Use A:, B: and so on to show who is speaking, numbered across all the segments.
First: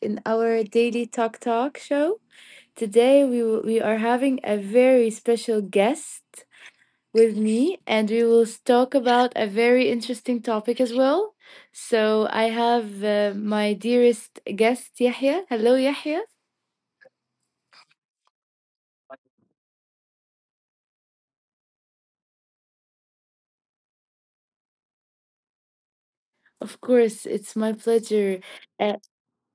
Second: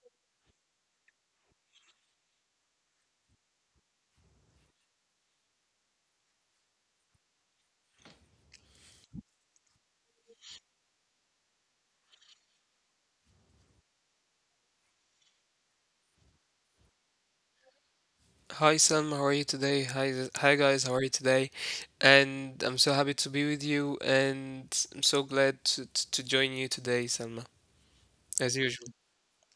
A: in our daily Talk Talk show. Today, we are having a very special guest with me, and we will talk about a very interesting topic as well. So, I have my dearest guest, Yahya. Hello, Yahya.
B: Hi, Sam, how are you today? Hi, hi guys, how are you today? And I'm so happy to be with you, and I'm so glad to join you
A: Of
B: today,
A: course,
B: Salma,
A: it's my pleasure.
B: as usual.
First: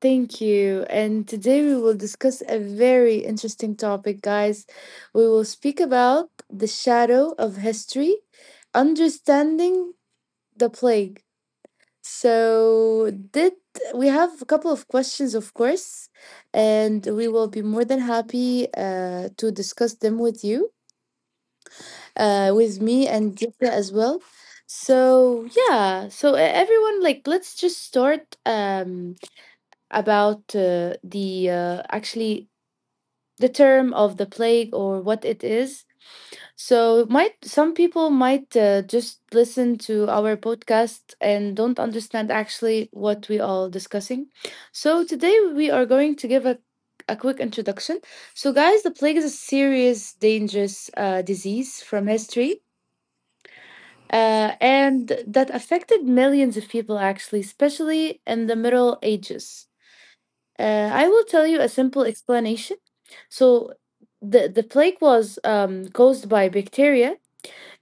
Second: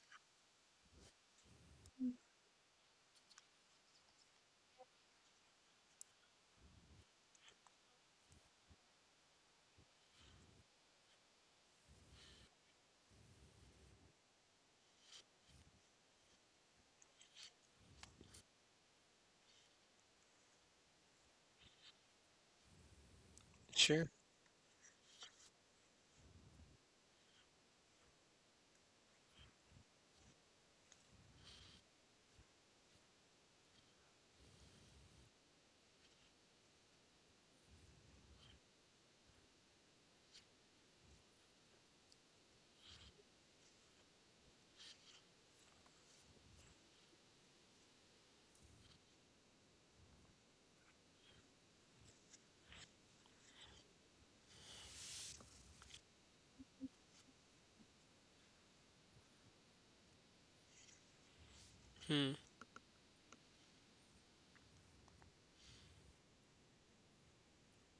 A: Thank you. And today we will discuss a very interesting topic, guys. We will speak about the shadow of history, understanding the plague. So, did we have a couple of questions, of course, and we will be more than happy to discuss them with you, with me and Dita as
B: Sure.
A: well. So, yeah, so everyone, like, let's just start. About the actually the term of the plague or what it is. So might some people might just listen to our podcast and don't understand actually what we are discussing. So today we are going to give a quick introduction. So guys, the plague is a serious dangerous disease from history. And that affected millions of people actually, especially in the Middle Ages. I will tell you a simple
B: Hmm.
A: explanation. So, the plague was caused by bacteria.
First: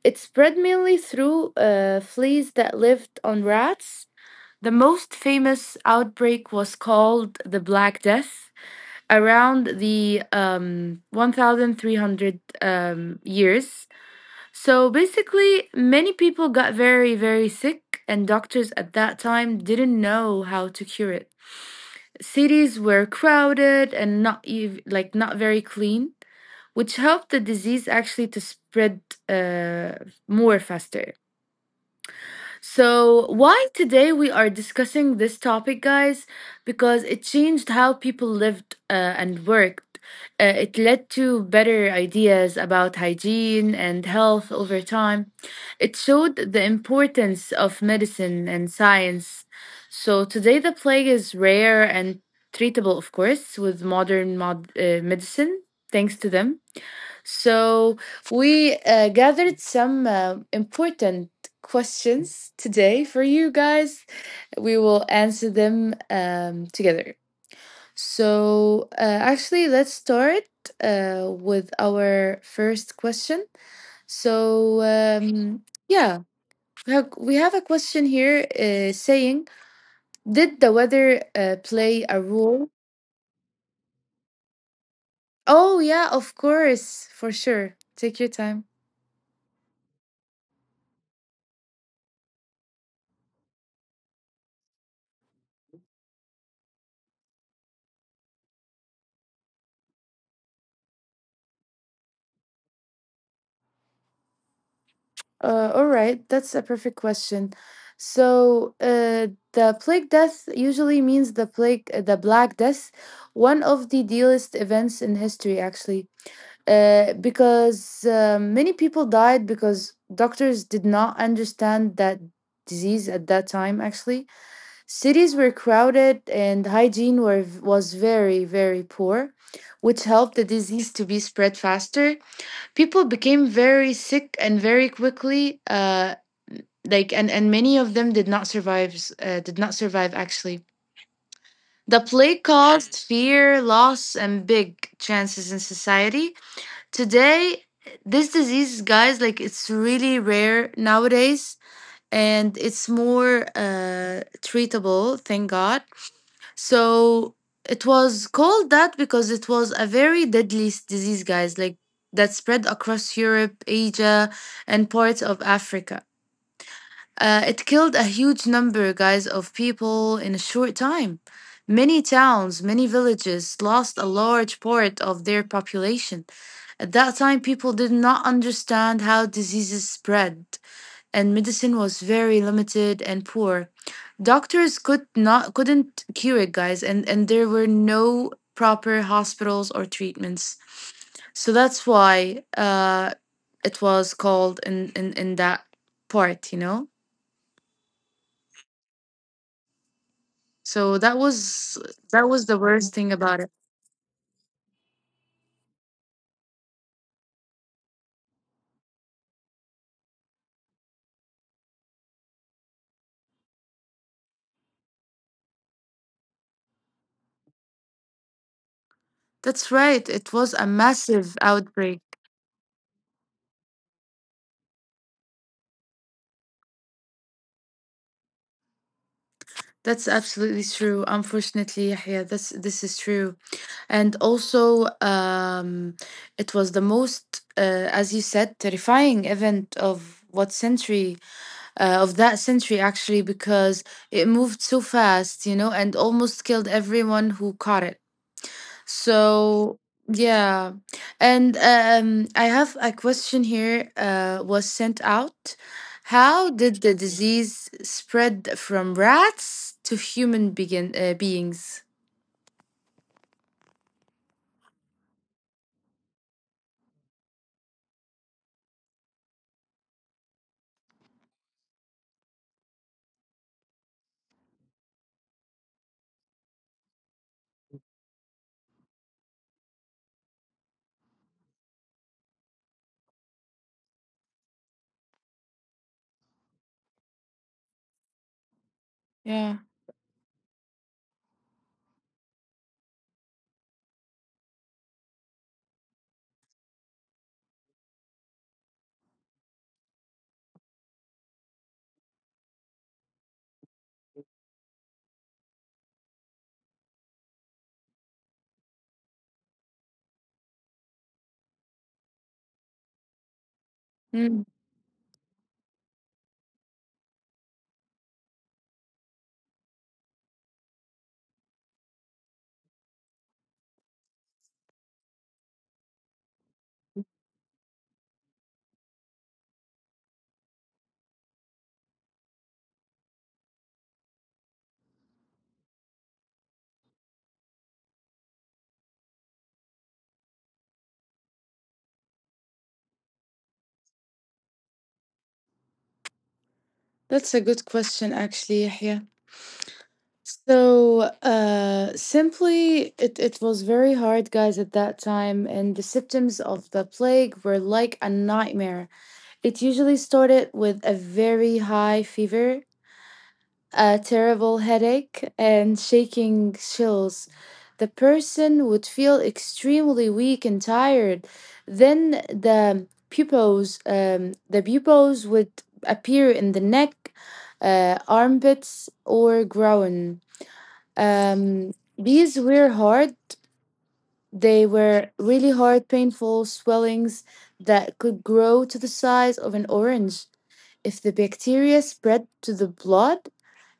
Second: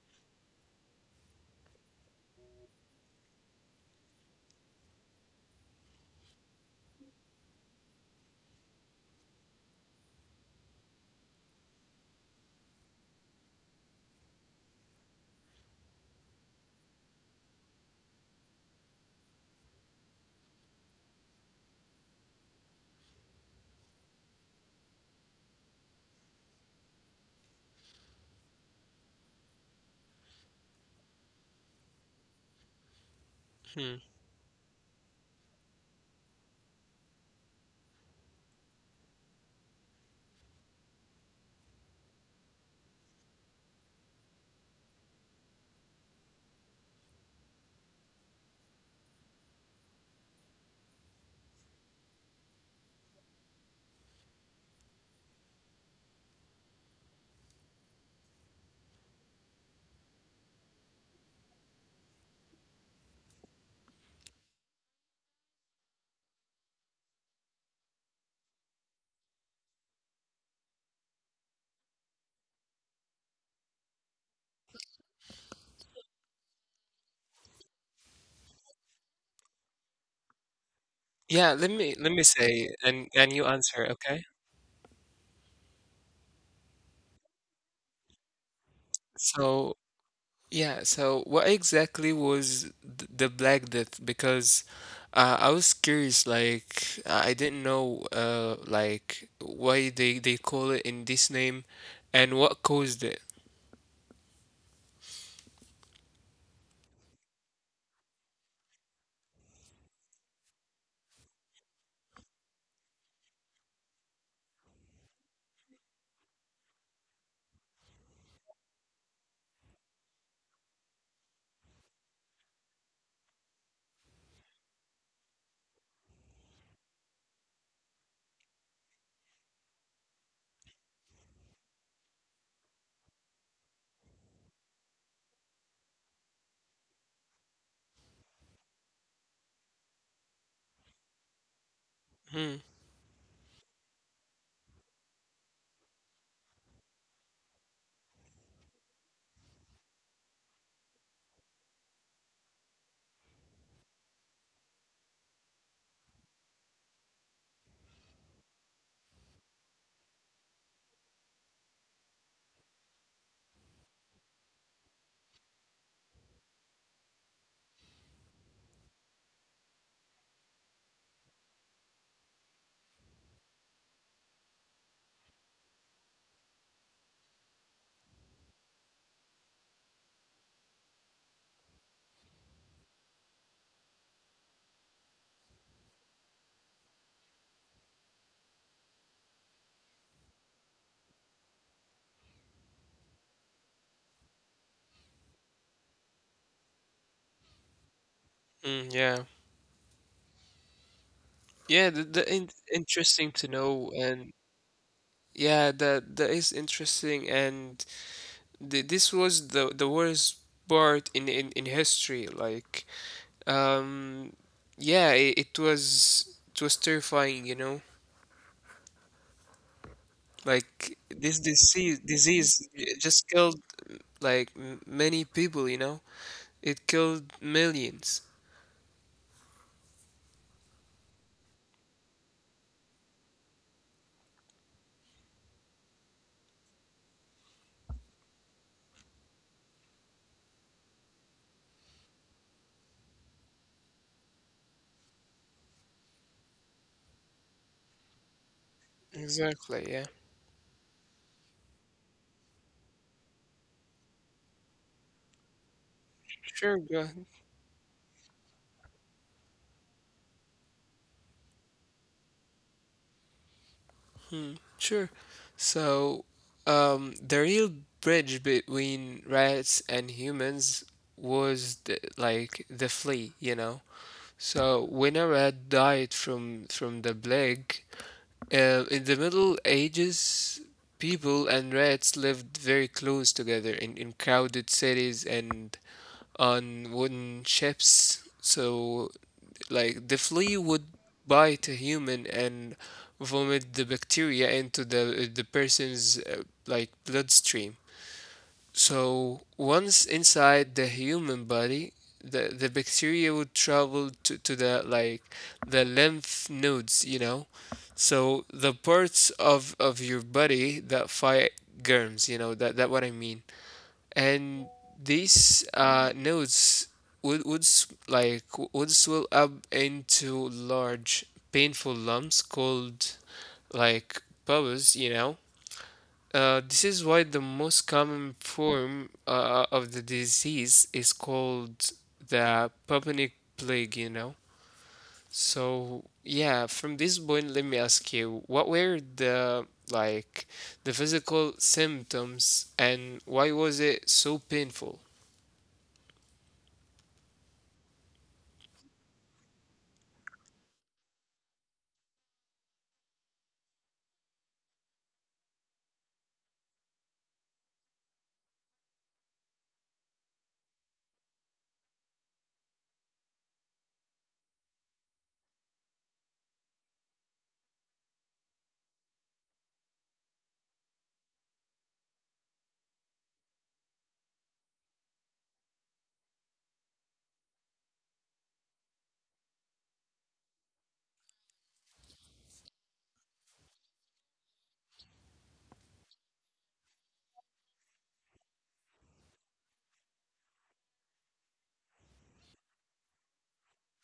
A: It spread mainly through fleas that lived on rats. The most famous outbreak was called the Black Death around the 1300 years. So, basically, many people got very, very sick, and doctors at that time didn't know how to cure it. Cities were crowded and not ev- like not very clean, which helped the disease actually to spread uh, more faster. So, why
B: Hmm.
A: today we are discussing this topic, guys? Because it changed how people lived and worked. It led to better ideas about hygiene and health over time. It showed the importance of medicine and science. So, today the plague is rare and treatable, of course, with modern medicine, thanks to them. So we gathered some important questions today for you guys. We will answer them together. So actually, let's start with our first question. So yeah, we have a question here saying, "Did the weather
B: Yeah. Let me let
A: play
B: me
A: a
B: say,
A: role?"
B: and you answer, okay?
A: Oh yeah, of course, for sure. Take your time.
B: So yeah. So what exactly was the Black Death? Because I was curious. Like I didn't know, like why they call it in this name, and what caused it.
A: All right, that's a perfect question. So, the plague death usually means the plague, the Black Death, one of the dearest events in history, actually, because many people died because doctors did not understand that disease at that time. Actually, cities were crowded and hygiene were was very, very poor, which helped the disease to be spread faster. People became very sick and very quickly, and many of them did not survive actually. The
B: Hmm.
A: plague caused fear, loss, and big chances in society. Today this disease, guys, like, it's really rare nowadays, and it's more treatable, thank god. So it was called that because it was a very deadly disease, guys, like that spread across Europe, Asia, and parts of Africa. It killed a huge number, guys, of people in a short time. Many towns, many villages lost a large part of their population. At that time, people did not understand how diseases spread, and medicine was very limited and poor. Doctors couldn't cure it, guys, and there were no proper hospitals or treatments. So that's why it was called in that part, you know?
B: Hmm. Yeah.
A: So
B: Yeah, the in
A: that was the worst
B: interesting
A: thing
B: to
A: about it.
B: know, and yeah, that is interesting, and this was the worst part in history. Like, um, yeah, it was terrifying.
A: That's right. It was a
B: Like this
A: massive
B: disease
A: outbreak.
B: disease just killed like m many people. It killed millions.
A: That's absolutely true. Unfortunately, Yahya, this is true. And also, it was the most, as you said, terrifying event of that century actually, because it moved so fast, you know, and almost killed everyone who caught it.
B: Exactly.
A: So
B: Yeah.
A: yeah, and I have a question here. Was sent out. How
B: Sure.
A: did
B: Go.
A: the disease spread from rats to human begin beings?
B: Sure. So, the real bridge between rats and humans was like the flea. So when a rat died from the plague, in the Middle Ages, people and rats lived very close together in crowded cities and on wooden ships.
A: Yeah,
B: So like the flea would bite a human and vomit the bacteria into the person's like bloodstream. So once inside the human body, the bacteria would travel to the like the lymph nodes. So the parts of your body that fight germs, that what I mean
A: mm,
B: and these nodes would s- like w- would swell up into large painful lumps called like pus. This is why the most common form of the disease is called the bubonic plague. So yeah, from this point, let me ask you, what were the like the physical symptoms and why was it so painful?
A: that's a good question, actually, Yahya. So, simply, it was very hard, guys, at that time, and the symptoms of the plague were like a nightmare. It usually started with a very high fever, a terrible headache, and shaking chills. The person would feel extremely weak and tired. Then the pupils would appear in the neck, armpits, or groin. Um, these were hard. They were really hard, painful swellings that could grow to the size of an orange. If the bacteria spread to the blood,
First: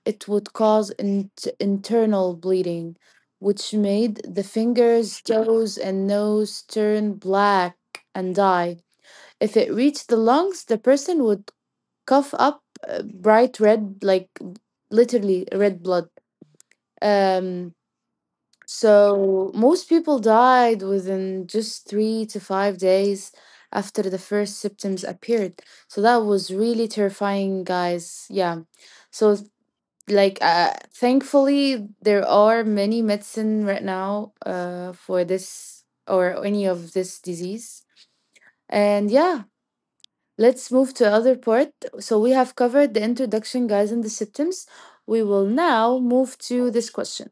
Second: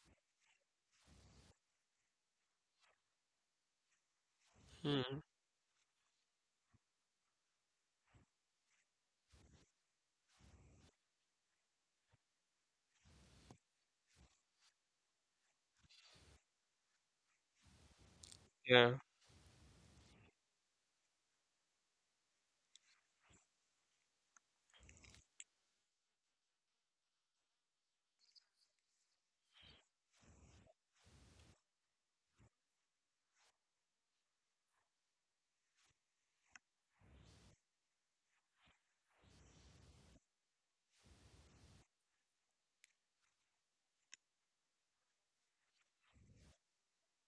A: it would cause internal bleeding, which made the fingers, toes, and nose turn black and die. If it reached the lungs, the person would cough up bright red, like literally red blood. Um,
B: Yeah.
A: so most people died within just 3 to 5 days after the first symptoms appeared. So that was really terrifying, guys. Yeah. So like thankfully there are many medicine right now for this or any of this disease. And yeah, let's move to other part. So we have covered the introduction, guys, and the symptoms. We will now move to this question:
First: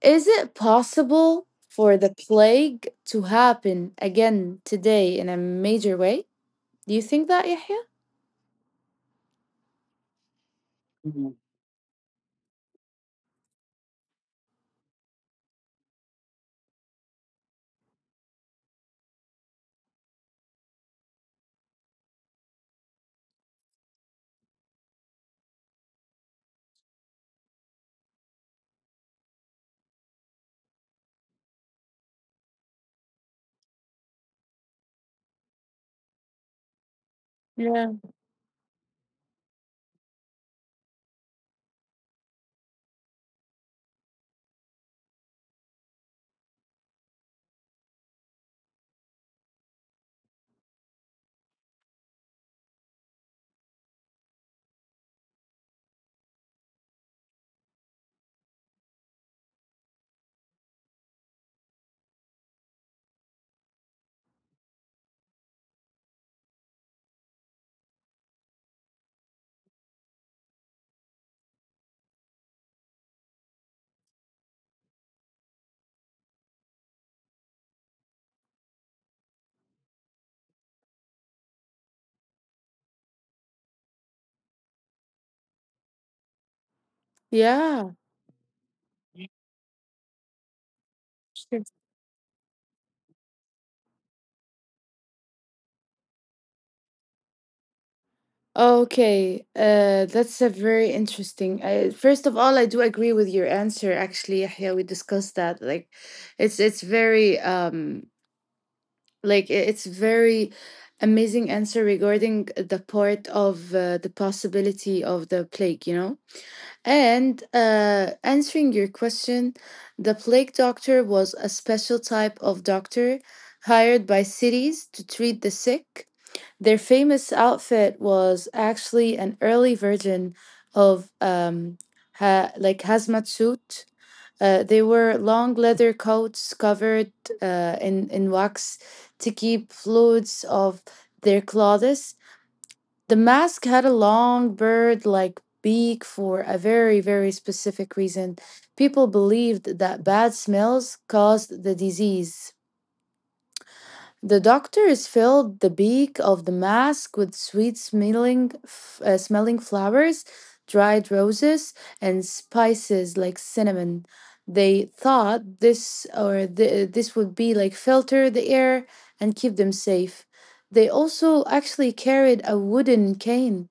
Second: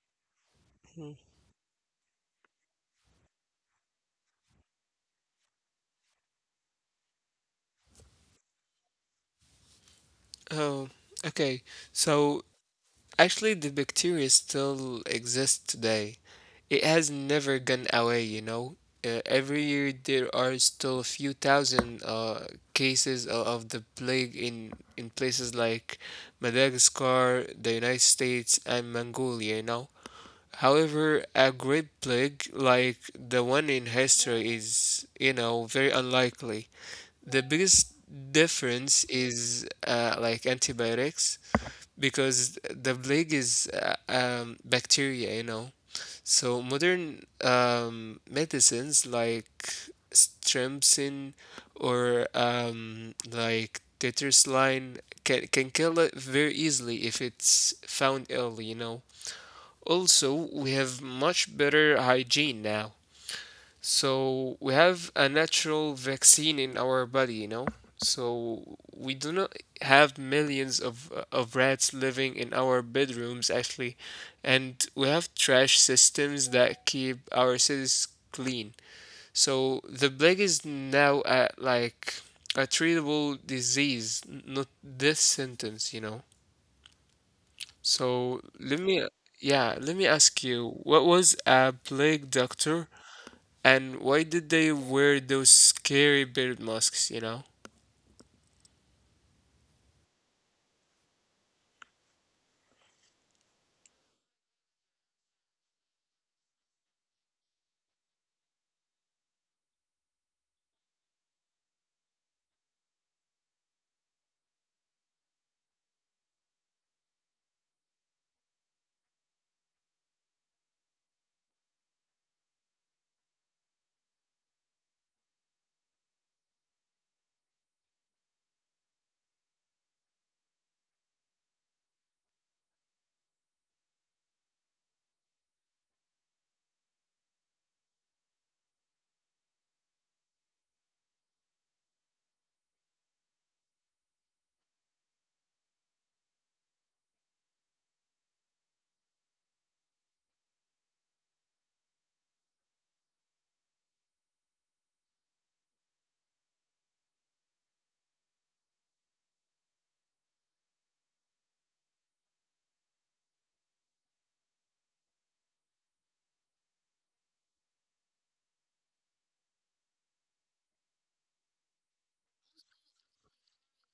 A: is it
B: Mm.
A: possible for the plague to happen again today in a major way, do you think that, Yahya?
B: Oh, okay. So actually, the bacteria still exists today. It has never gone away. Every year there are still a few thousand cases of the plague in places like Madagascar, the United States, and Mongolia. However, a great plague like the one in history is, very unlikely. The biggest
A: Yeah,
B: difference is like antibiotics, because the plague is bacteria. So modern medicines like strepsin or like tetracycline can kill it very easily if it's found early. Also, we have much better hygiene now, so we have a natural vaccine in our body, you know? So we do not have millions of rats living in our bedrooms actually, and we have trash systems that keep our cities clean. So the plague is now a treatable disease, not death sentence, you know?
A: yeah.
B: So let me ask you, what was a plague doctor and why did they wear those scary beard masks, you know?
A: Okay, that's a very interesting. I, first of all, I do agree with your answer. Actually, Yahya, we discussed that. Like, it's very it's very amazing answer regarding the part of the possibility of the plague. You know, and answering your question, the plague doctor was a special type of doctor hired by cities to treat the sick. Their famous outfit was actually an early version of like hazmat suit. They wore long leather coats covered in wax to keep fluids of their clothes. The mask had a long bird-like beak for a very very specific reason. People believed that bad smells caused the disease. The doctors filled the beak of the mask with sweet smelling flowers, dried roses, and spices like cinnamon. They thought this would be like filter the air and keep them safe. They also actually carried a wooden cane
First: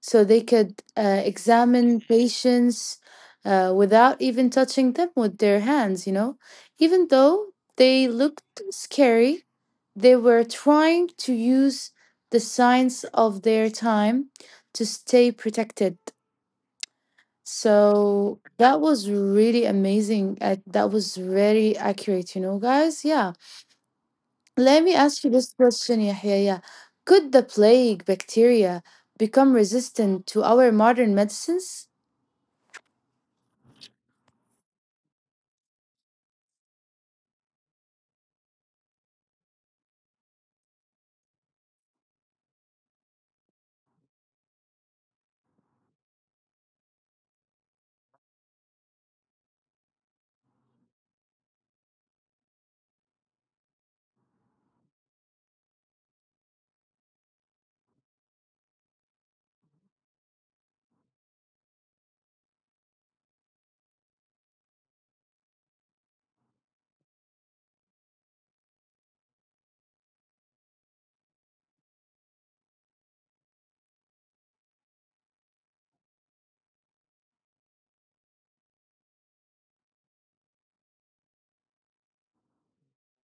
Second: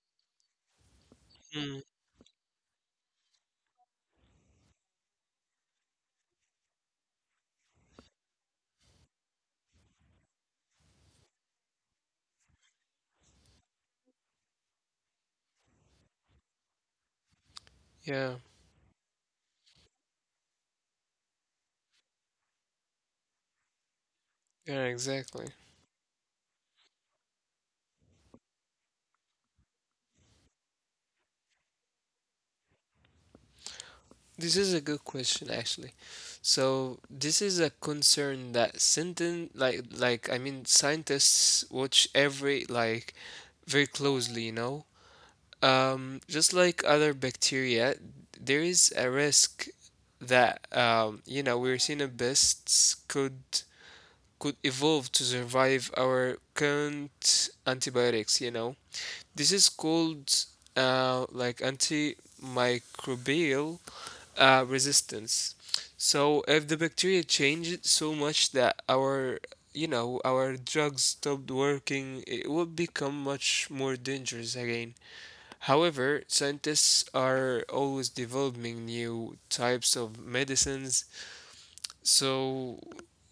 A: so they could
B: Mm,
A: examine patients without even touching them with their hands, you know. Even though they looked scary, they were trying to use the science of their time to stay protected.
B: yeah,
A: So that was really amazing. That was very accurate, you know, guys. Yeah.
B: yeah,
A: Let me ask you
B: exactly.
A: this question, Yahya. Yeah. Could the plague bacteria become resistant to our modern medicines?
B: This is a good question actually. So this is a concern that sentence like I mean scientists watch every like very closely, you know? Just like other bacteria, there is a risk that Yersinia pests could evolve to survive our current antibiotics. This is called like antimicrobial resistance. So if the bacteria changed so much that our you know our drugs stopped working, it would become much more dangerous again. However, scientists are always developing new types of medicines. So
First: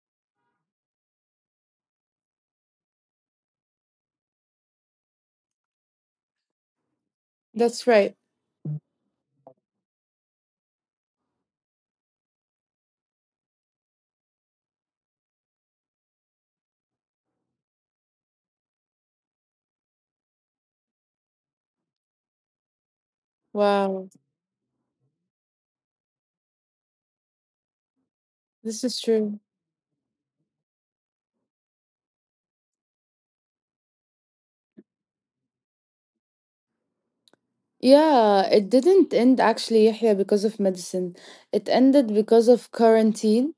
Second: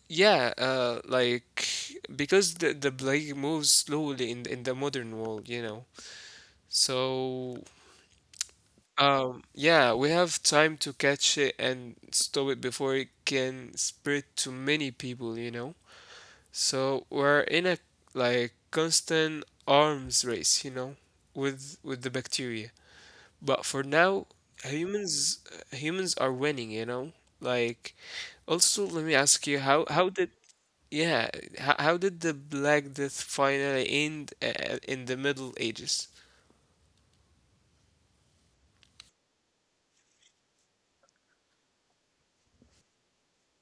B: yeah, like because the plague moves slowly in the modern world. So,
A: That's right.
B: Yeah, we have time to catch it and stop it before it can spread to many people, you know? So we're in a like constant arms race, with the bacteria. But for
A: Wow,
B: now, humans humans are winning, you know? Like
A: this
B: also
A: is
B: let me
A: true.
B: ask you, yeah, how did the Black Death finally end in the Middle Ages?
A: Yeah, it didn't end actually, Yahya, because of medicine. It ended because of quarantine.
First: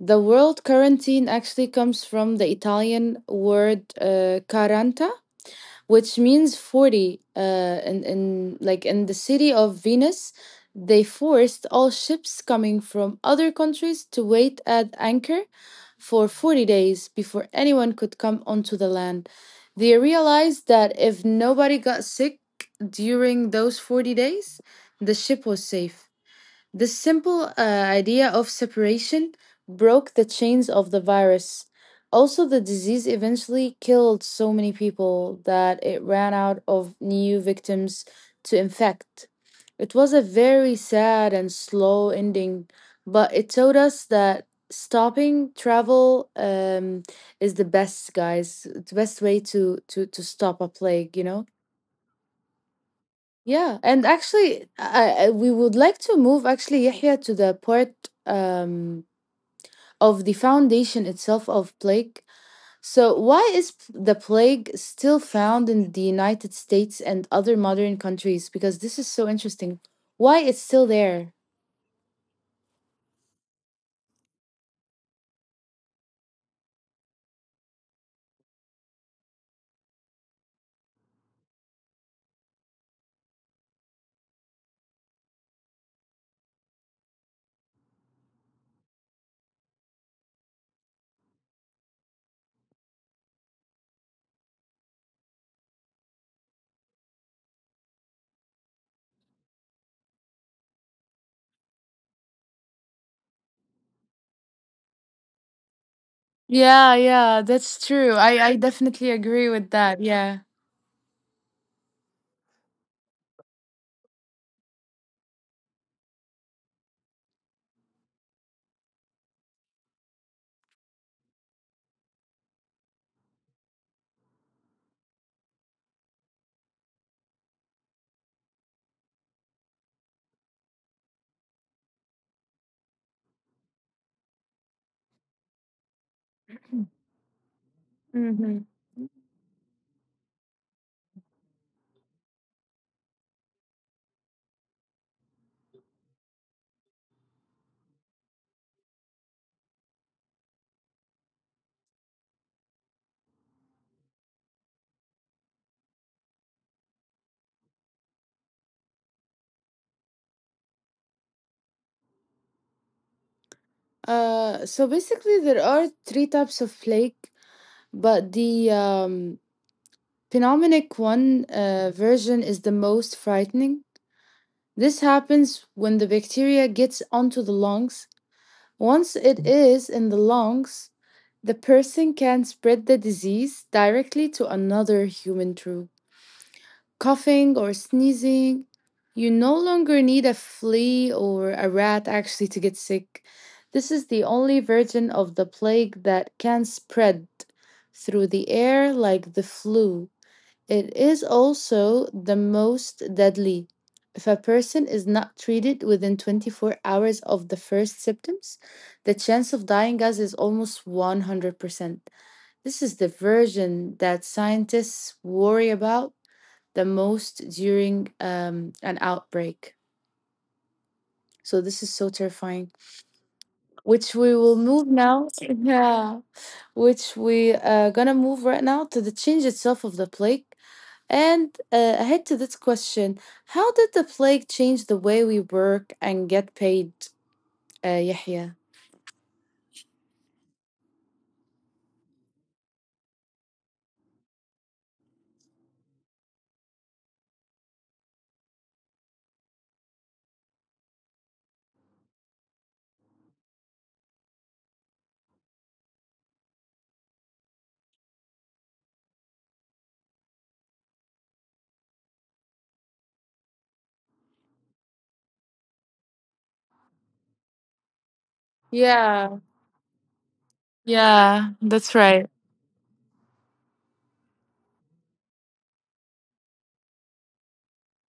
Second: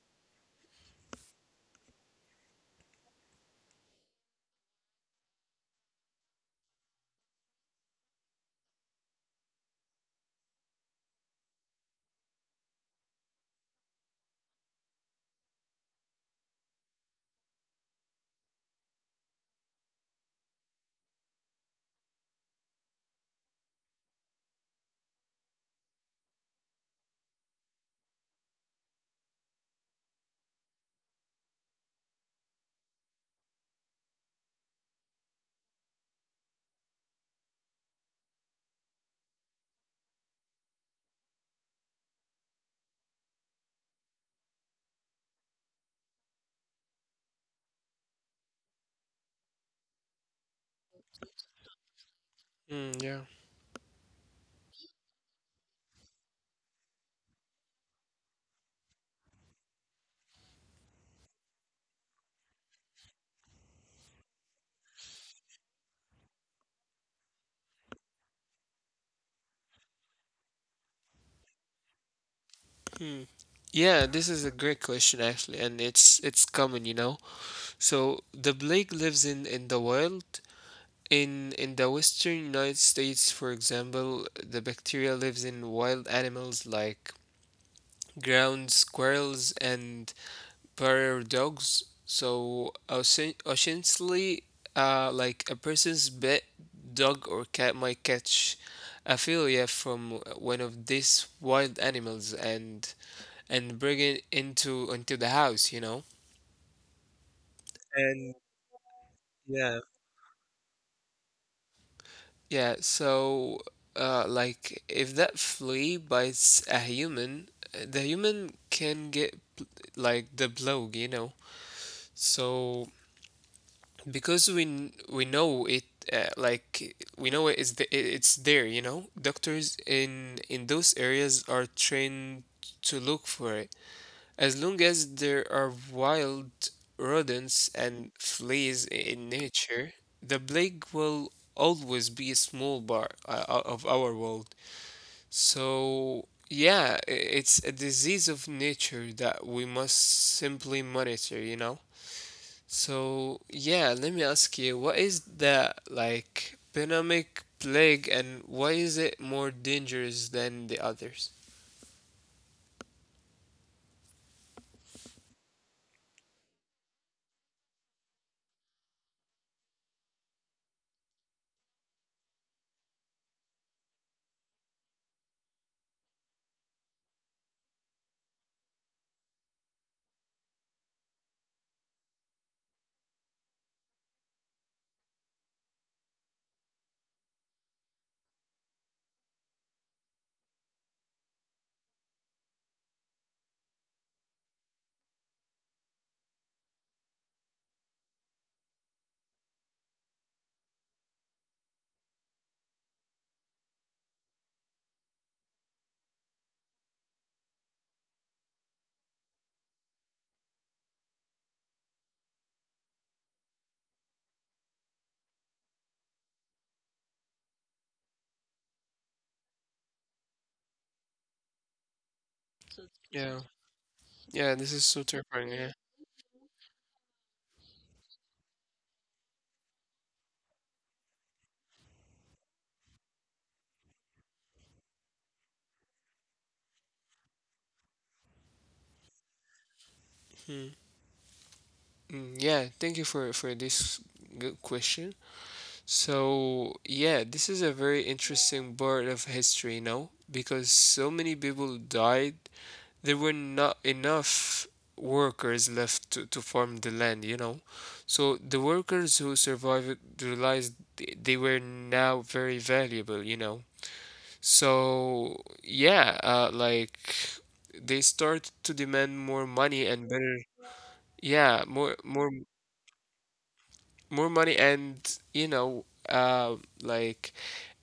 A: The word quarantine actually comes from the Italian word quaranta, which means 40, in like in the city of Venus. They forced all ships coming from other countries to wait at anchor for 40 days before anyone could come onto the land. They realized that if nobody got sick during those 40 days, the ship was safe. The simple idea of separation broke the chains of the virus. Also, the disease eventually killed so many people that it ran out of new victims to infect. It was a very sad and slow ending, but it taught us that stopping travel is the best, guys. It's the best way to, to stop a plague, you know?
B: Mm, yeah.
A: Yeah, and actually, we would like to move actually, Yahya, to the part um, of the foundation itself of plague. So, why is the plague still found in the United States and other modern countries? Because this is so interesting. Why it's still there?
B: Hmm. Yeah, this is a great question actually, and it's common. So the plague lives in the wild. In the western United States, for example, the bacteria lives in wild animals like ground squirrels and prairie dogs. So essentially, like a person's pet dog or cat might catch a philia from one of these wild animals, and bring it into the house, you know?
A: Yeah, yeah, that's true.
B: And
A: I definitely agree with
B: yeah,
A: that. Yeah.
B: yeah, so like if that flea bites a human, the human can get like the blow. So because we we know it, like we know it's it's there. Doctors in those areas are trained to look for it. As long as there are wild rodents and
A: Mm-hmm.
B: fleas in nature, the plague will always be a small part of our world. So, yeah, it's a disease of nature that we must simply monitor, you know? So, yeah, let me ask you, what is the like pandemic plague and why is it more dangerous than the others?
A: So basically, there are three types of plague, but the Pneumonic 1 version is the most frightening. This happens when the bacteria gets onto the lungs. Once it is in the lungs, the person can spread the disease directly to another human through coughing or sneezing. You no longer need a flea or a rat actually to get sick. This is the only version of the plague that can spread through the air like the flu. It is also the most deadly. If a person is not treated within 24 hours of the first symptoms, the chance of dying as is almost 100%. This is the version that scientists worry about the most during an outbreak. So this is so terrifying.
B: Yeah,
A: Which we will
B: yeah, this
A: move
B: is so
A: now.
B: terrifying, yeah.
A: Yeah. Which we gonna move right now to the change itself of the plague. And ahead to this question: how did the plague change the way we work and get paid, Yahya?
B: Hmm. Mm, yeah, thank you for this good question. So, yeah, this is a very interesting part of history, because so many people died, there were not enough workers left to farm the land. So the workers who survived realized they were now very valuable. So, yeah, like they started to demand
A: Yeah,
B: more money and better
A: yeah,
B: yeah,
A: that's
B: more
A: right.
B: more more money and uh, like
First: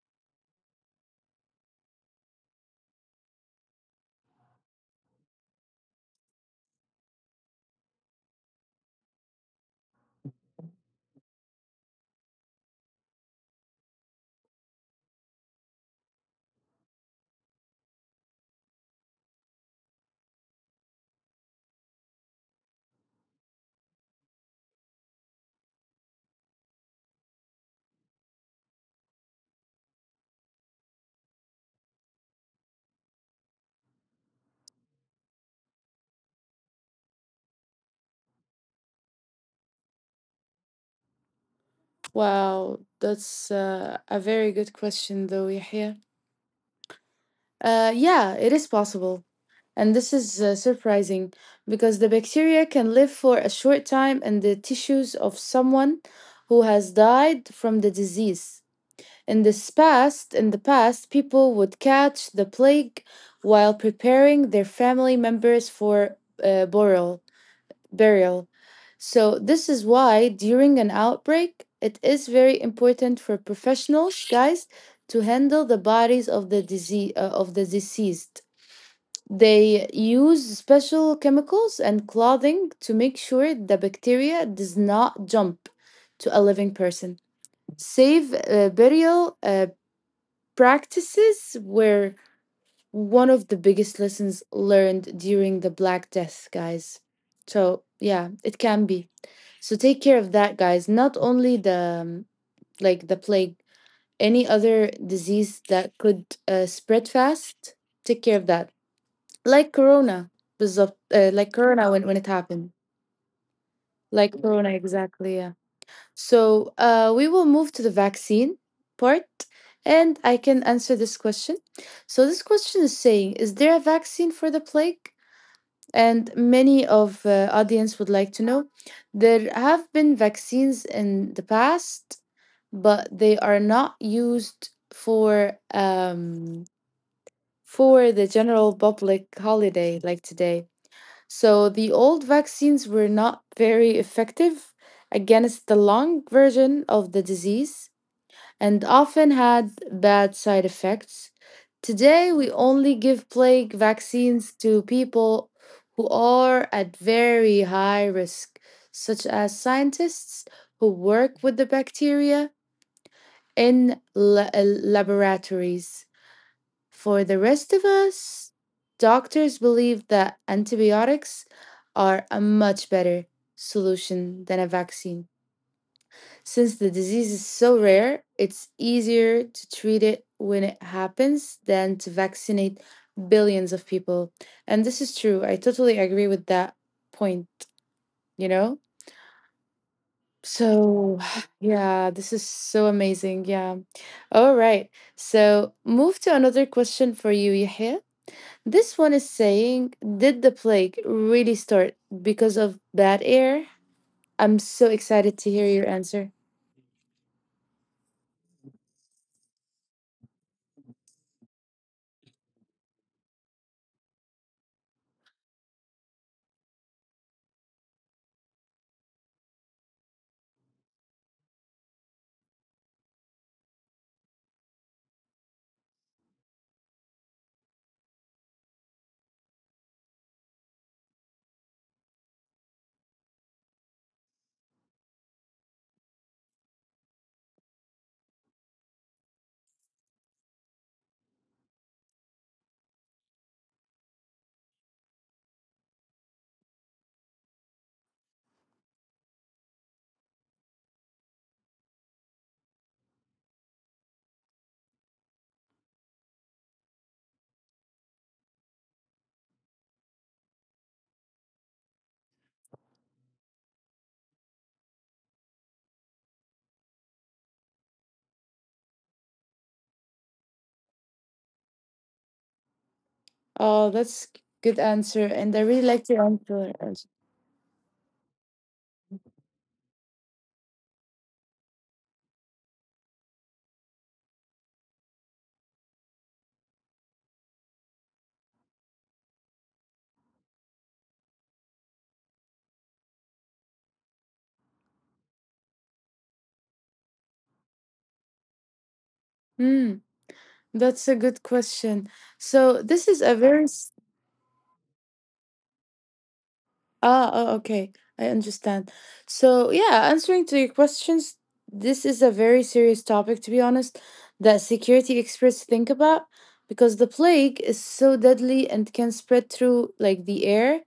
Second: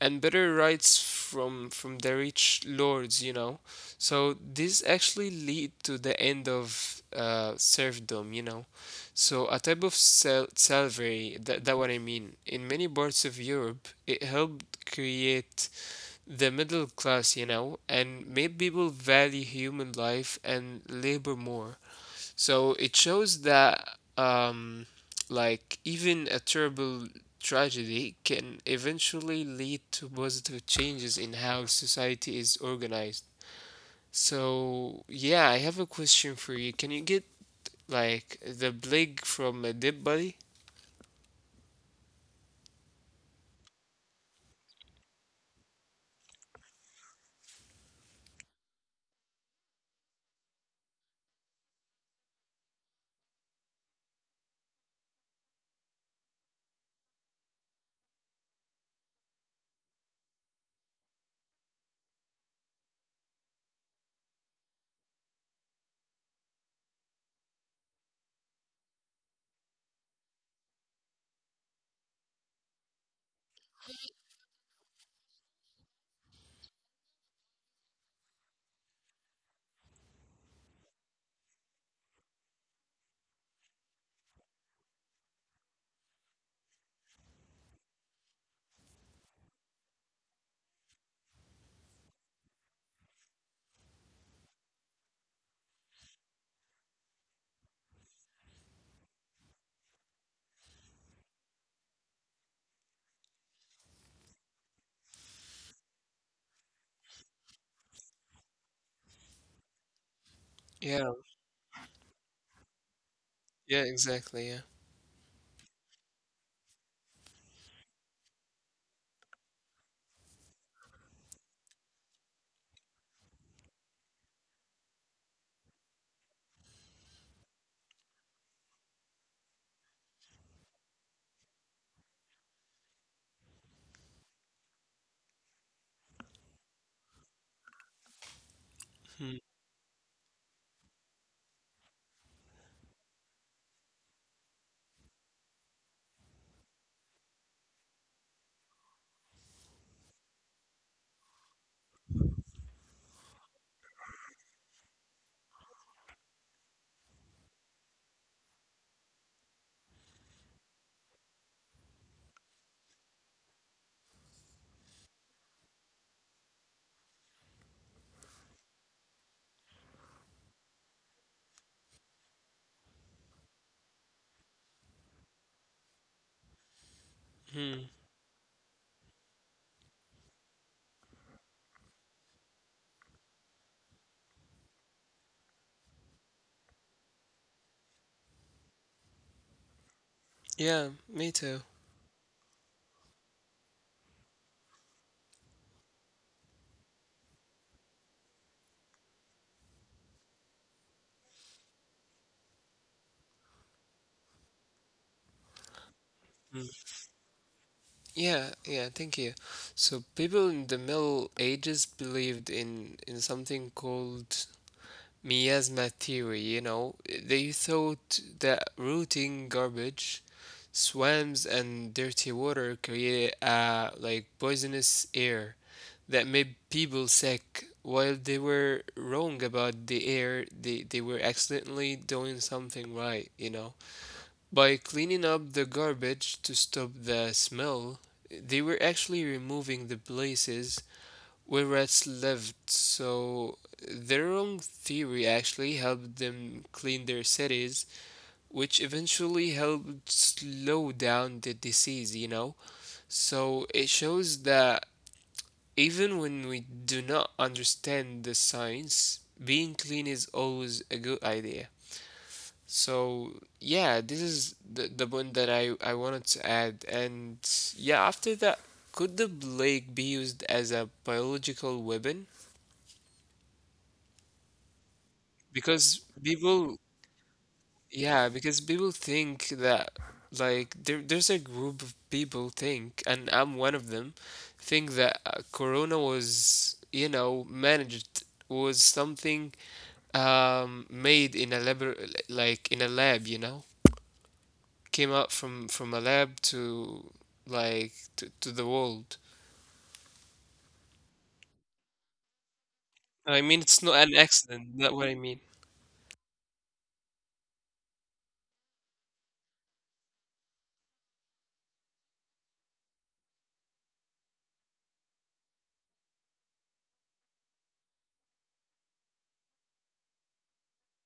B: better rights from the rich lords. So this actually lead to the end of serfdom. So a type of slavery, that what I mean, in many parts of Europe. It helped create the middle class and made people value human life and labor more. So it shows that um, like even a terrible tragedy can eventually lead to positive changes in how society is organized. So yeah, I have a question for you. Can you get like the plague from a dead body?
A: Wow, that's a very good question, though, Yahya. Yeah, it is possible. And this is surprising because the bacteria can live for a short time in the tissues of someone who has died from the disease. In the past, people would catch the plague while preparing their family members for burial. Burial. So this is why during an outbreak, it is very important for professionals, guys, to handle the bodies of the disease of the deceased. They use special chemicals and clothing to make sure the bacteria does not jump to a living person. Safe burial practices were one of the biggest lessons learned during the Black Death, guys. So yeah, it can be. So take care of that, guys. Not only the like the plague, any other disease that could spread fast. Take care of that, like Corona, بالظبط.
B: Yeah,
A: Like Corona when it happened,
B: yeah, exactly,
A: like
B: yeah.
A: Corona exactly. Yeah. So we will move to the vaccine part, and I can answer this question. So this question is saying, is there a vaccine for the plague? And many of audience would like to know. There have been vaccines in the past, but they are not used for the general public holiday like today. So the old vaccines were not very effective against the long version of the disease and often had bad side effects. Today, we only give plague vaccines to people who are at very high risk, such as scientists who work with the bacteria in laboratories. For the rest of us, doctors believe that antibiotics are a much better solution than a vaccine. Since the disease is
B: Mm-hmm.
A: so rare, it's easier to treat it when it happens than to vaccinate billions of people. And this is true. I totally agree with that point, you know?
B: Yeah,
A: So,
B: me too.
A: yeah, this is so amazing. Yeah. All right. So, move to another question for you, Yahya. This one is saying, did the plague really start because of bad air? I'm so excited to hear your answer.
B: Mm. Yeah, yeah, thank you. So people in the Middle Ages believed in something called Miasma theory. They thought that rotting garbage, swamps, and dirty water created a like poisonous air that made people sick. While they were wrong about the air, they were accidentally doing something right. By cleaning up the garbage to stop the smell, they were actually removing the places where rats lived, so their own theory actually helped them clean their cities, which eventually helped slow down the disease, you know? So it shows that even when we do not understand the science, being clean is always a good idea. So yeah, this is the one that I wanted to add. And yeah, after that, could the plague be used as a biological weapon?
A: Oh, that's good answer. And I
B: Because
A: really liked your
B: people,
A: answer. Also.
B: yeah, because people think that like there's a group of people think, and I'm one of them, think that Corona was managed was something made in a lab, like in a lab, came out from a lab to the world.
A: Hmm, that's a good question. So this
B: I
A: is a
B: mean, it's
A: very—
B: not an accident, not what I mean.
A: ah, oh, okay. I understand. So, yeah, answering to your questions, this is a very serious topic, to be honest, that security experts think about because the plague is so deadly and can spread through like the air,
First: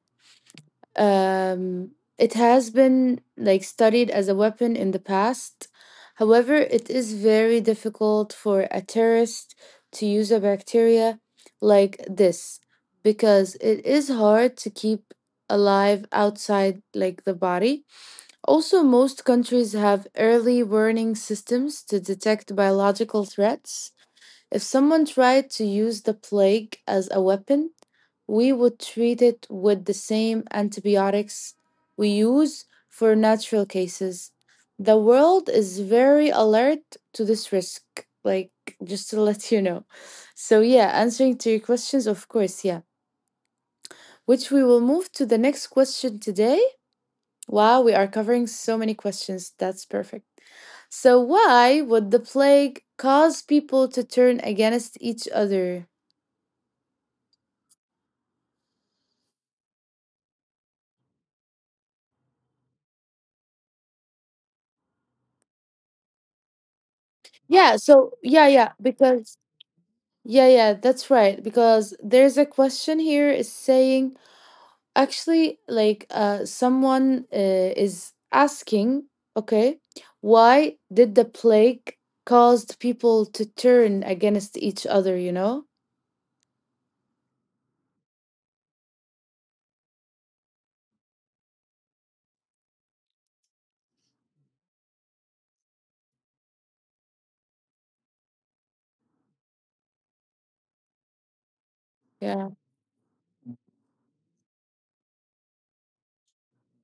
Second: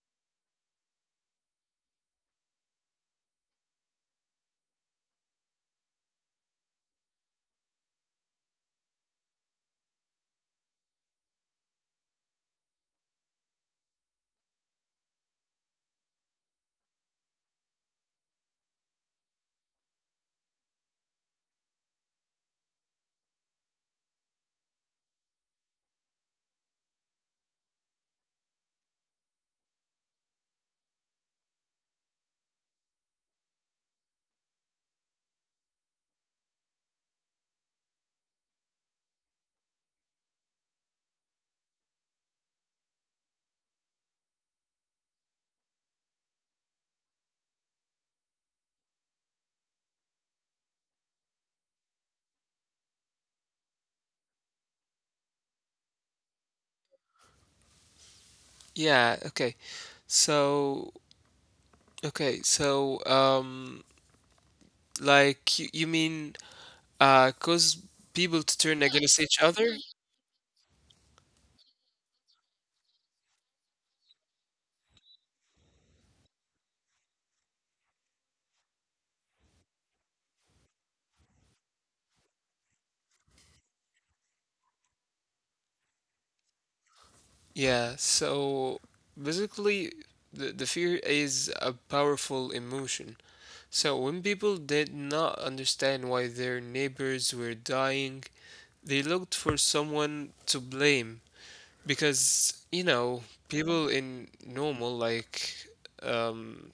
A: um, it has been like studied as a weapon in the past. However, it is very difficult for a terrorist to use a bacteria like this because it is hard to keep alive outside like the body. Also, most countries have early warning systems to detect biological threats. If someone tried to use the plague as a weapon, we would treat it with the same antibiotics we use for natural cases. The world is very alert to this risk, like just to let you know. So, yeah, answering to your questions, of course, yeah. Which we will move to the next question today. Wow, we are covering so many questions. That's perfect. So, why would the plague cause people to turn against each other?
B: Yeah, okay. So, okay, so like you mean
A: Yeah,
B: cause
A: so yeah,
B: people to turn against
A: because
B: each other.
A: yeah, yeah, that's right. Because there's a question here is saying actually like someone is asking, okay, why did the plague caused people to turn against each other, you know?
B: Yeah, so basically, the fear is a powerful emotion. So when people did not understand why their neighbors were dying, they looked for someone to blame
A: Yeah.
B: because you know people in normal, like, um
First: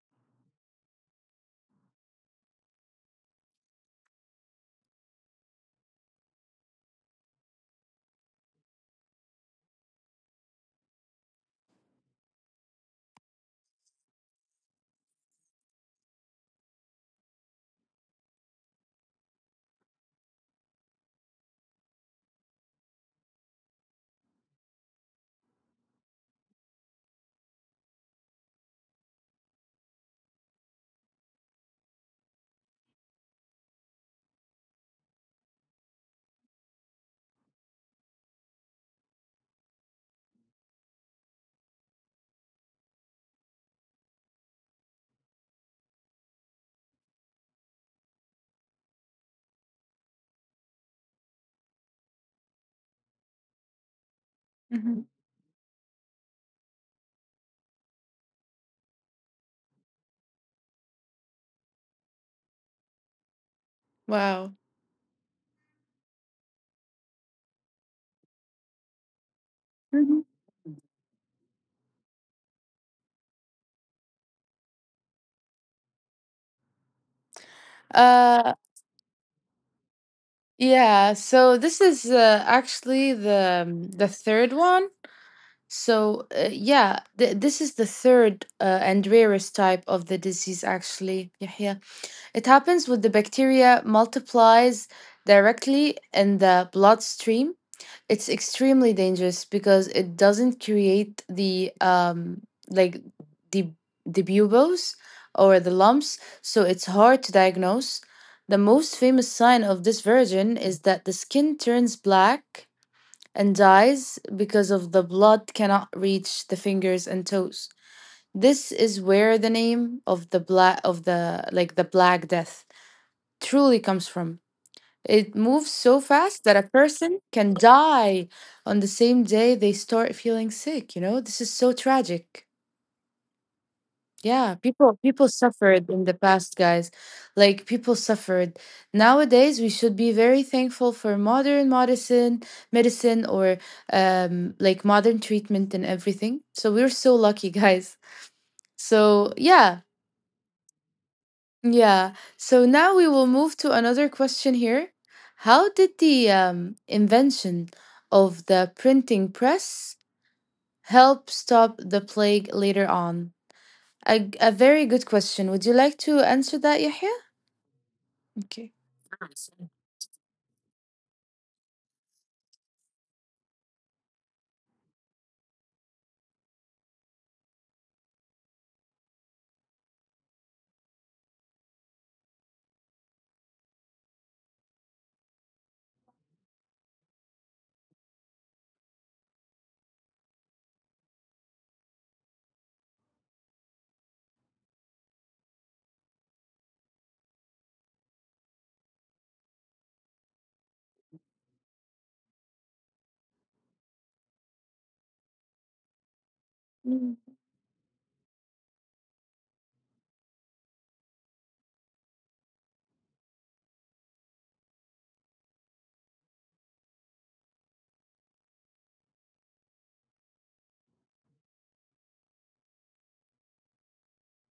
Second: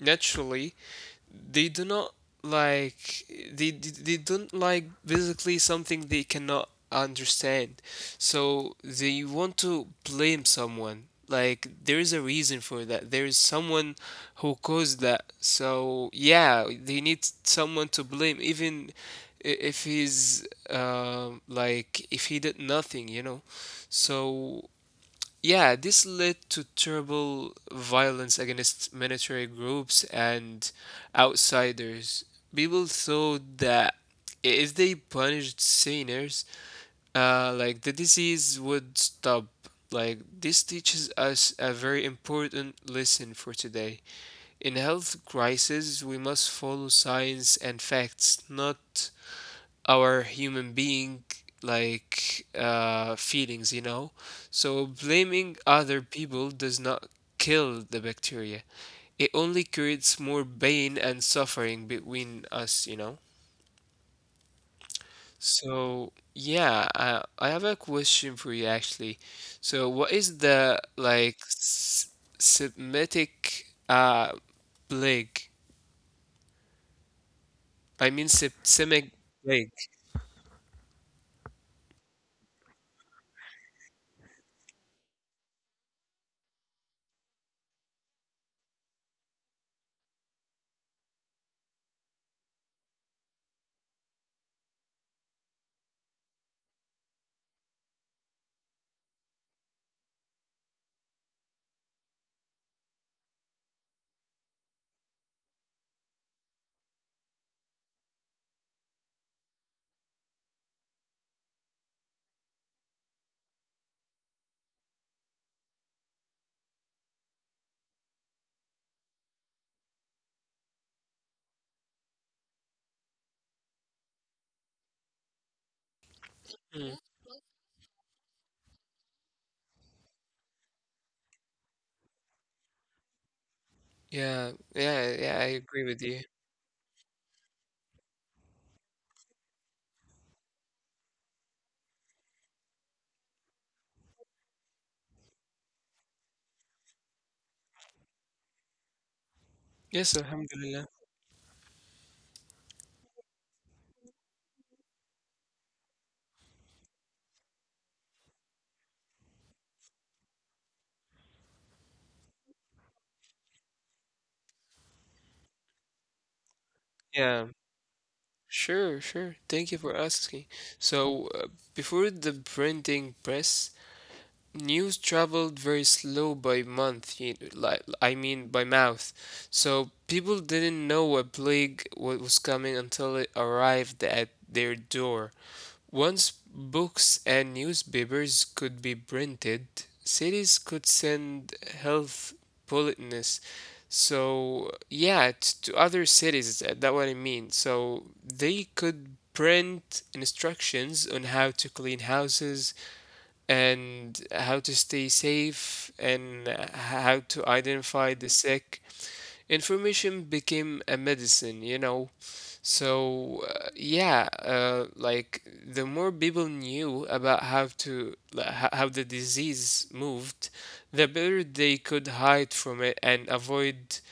B: naturally, they do not like they don't like basically something they cannot understand. So they want to blame someone. Like, there is a reason for that. There is someone who caused that. So yeah, they need someone to blame, even if he's like if he did nothing. So yeah, this led to terrible violence against military groups and outsiders. People thought that if they punished sinners, like the disease would stop. Like, this teaches us a very important lesson for today. In health crisis, we must follow science and facts, not our human being like feelings, you know? So
A: Mhm.
B: blaming other people does not kill the bacteria. It only creates more pain and suffering between us, you know?
A: Wow.
B: So yeah, I have a question for you actually. So what
A: Mhm.
B: is the like Semitic plague? I mean,
A: Uh
B: Semitic plague.
A: yeah, so this is actually the third one. So, yeah, this is the third and rarest type of the disease, actually, Yahya. It happens when the bacteria multiplies directly in the bloodstream. It's extremely dangerous because it doesn't create the like the the buboes or the lumps, so it's hard to diagnose. The most famous sign of this version is that the skin turns black and dies because of the blood cannot reach the fingers and toes. This is where the name of the like the Black Death truly comes from. It moves so fast that a
B: Mm.
A: person can die on the same day they start feeling sick, you know? This is so tragic.
B: Yeah,
A: Yeah,
B: yeah,
A: people
B: yeah, I agree
A: suffered
B: with
A: in the
B: you.
A: past, guys. Like people suffered. Nowadays, we should be very thankful for modern medicine, medicine or like modern treatment and everything. So we're so lucky, guys. So, yeah.
B: Yes, Alhamdulillah.
A: Yeah. So now we will move to another question here. How did the invention of the printing press help stop the plague later on? A very good question. Would you like to answer that, Yahya?
B: Yeah.
A: Okay.
B: Sure, sure. Thank you for asking. So, before the printing press, news traveled very slow by month, like I mean by mouth. So people didn't know a plague was coming until it arrived at their door. Once books and newspapers could be printed, cities could send health bulletins. So yeah, to other cities, that what I mean. So they could print instructions on how to clean houses and how to stay safe, and how
A: Mm.
B: to identify the sick. Information became a medicine, you know. So, like the more people knew about how to like, ho- how the disease moved, the better they could hide from it and avoid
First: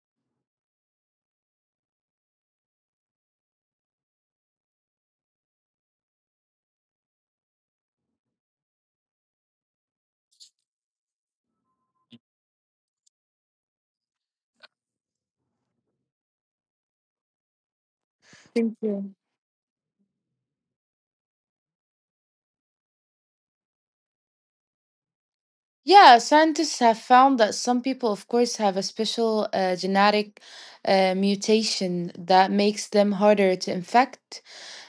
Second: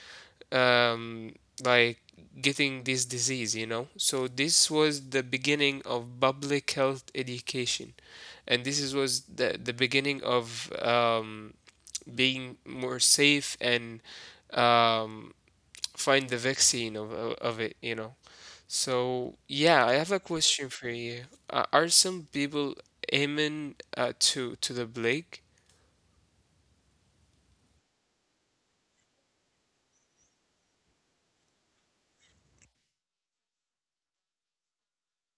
B: um, like getting this disease, you know. So this was the beginning of public health education, and was the beginning of being more safe, and um, find the vaccine of it, you know. So
A: Thank you.
B: yeah, I have a question for you. Are some people immune to the plague?
A: Yeah, scientists have found that some people, of course, have a special genetic mutation that makes them harder to infect.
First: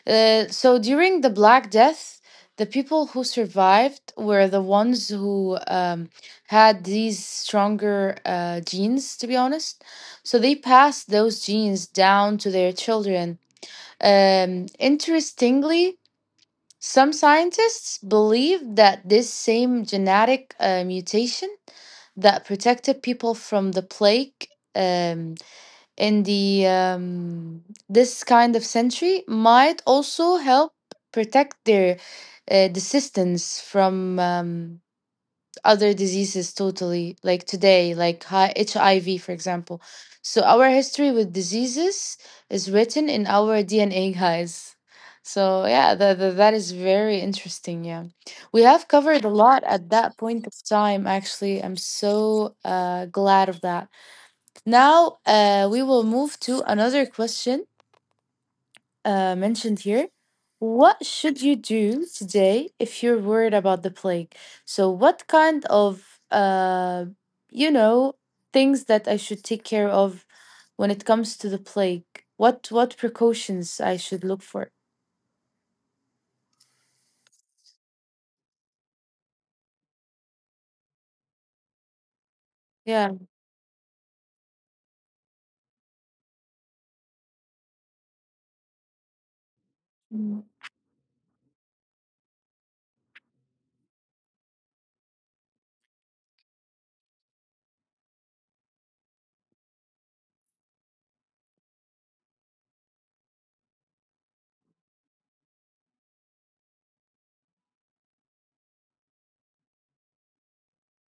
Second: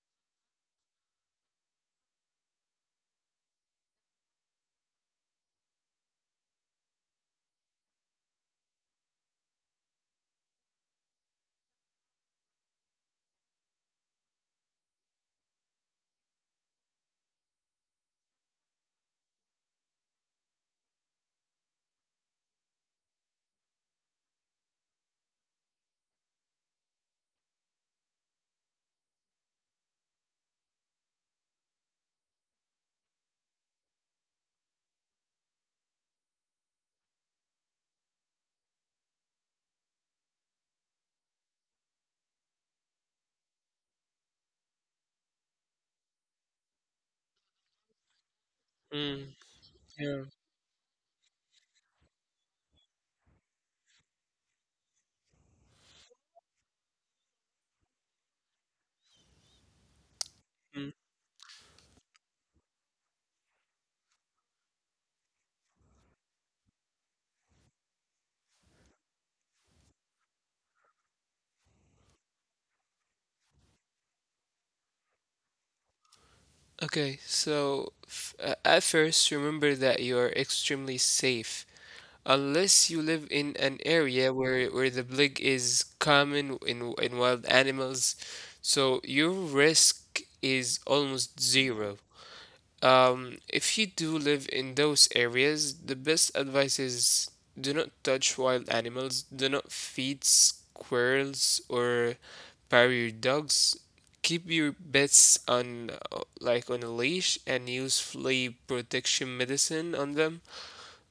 A: So during the Black Death, the people who survived were the ones who had these stronger genes, to be honest. So they passed those genes down to their children. Interestingly, some scientists believe that this same genetic mutation that protected people from the plague um, in the this kind of century might also help protect their descendants from other diseases totally like today, like hiv, for example. So our history with diseases is written in our dna, guys. So yeah, that is very interesting. Yeah, we have covered a
B: Mm,
A: lot at that
B: yeah.
A: point of time. Actually, I'm so glad of that. Now we will move to another question mentioned here.
B: Mm.
A: What should you do today if you're worried about the plague? So, what kind of, you know, things that I should take care of when it comes to the plague? What precautions I should look for?
B: Okay, so f at first, remember that you are extremely safe unless you
A: Yeah.
B: live in an area where the plague is common in wild animals. So your risk
A: Mm.
B: is almost zero. If you do live in those areas, the best advice is: do not touch wild animals, do not feed squirrels or bury your dogs. Keep your pets on on a leash, and use flea protection medicine on them.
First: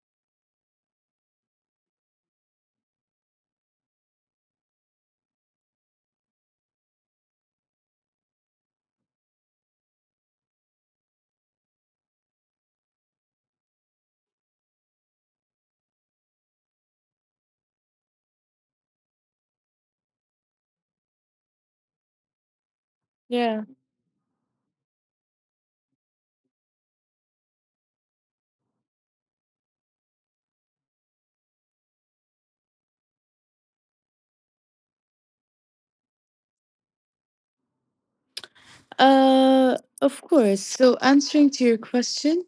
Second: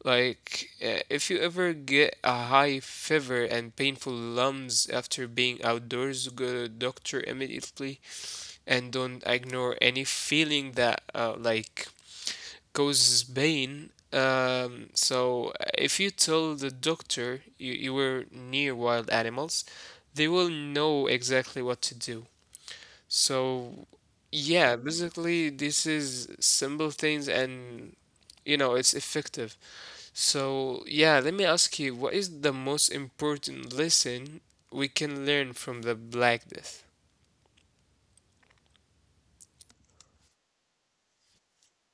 B: If you ever get a high fever and painful lumps after being outdoors, go to doctor immediately, and don't ignore any feeling that causes pain. If you tell the doctor you were near wild animals, they will know exactly what to do.
A: Yeah.
B: So yeah, basically this is simple things, and you know it's effective. So yeah, let me ask you, what is the most important lesson we can learn from the Black Death?
A: Of course. So, answering to your question,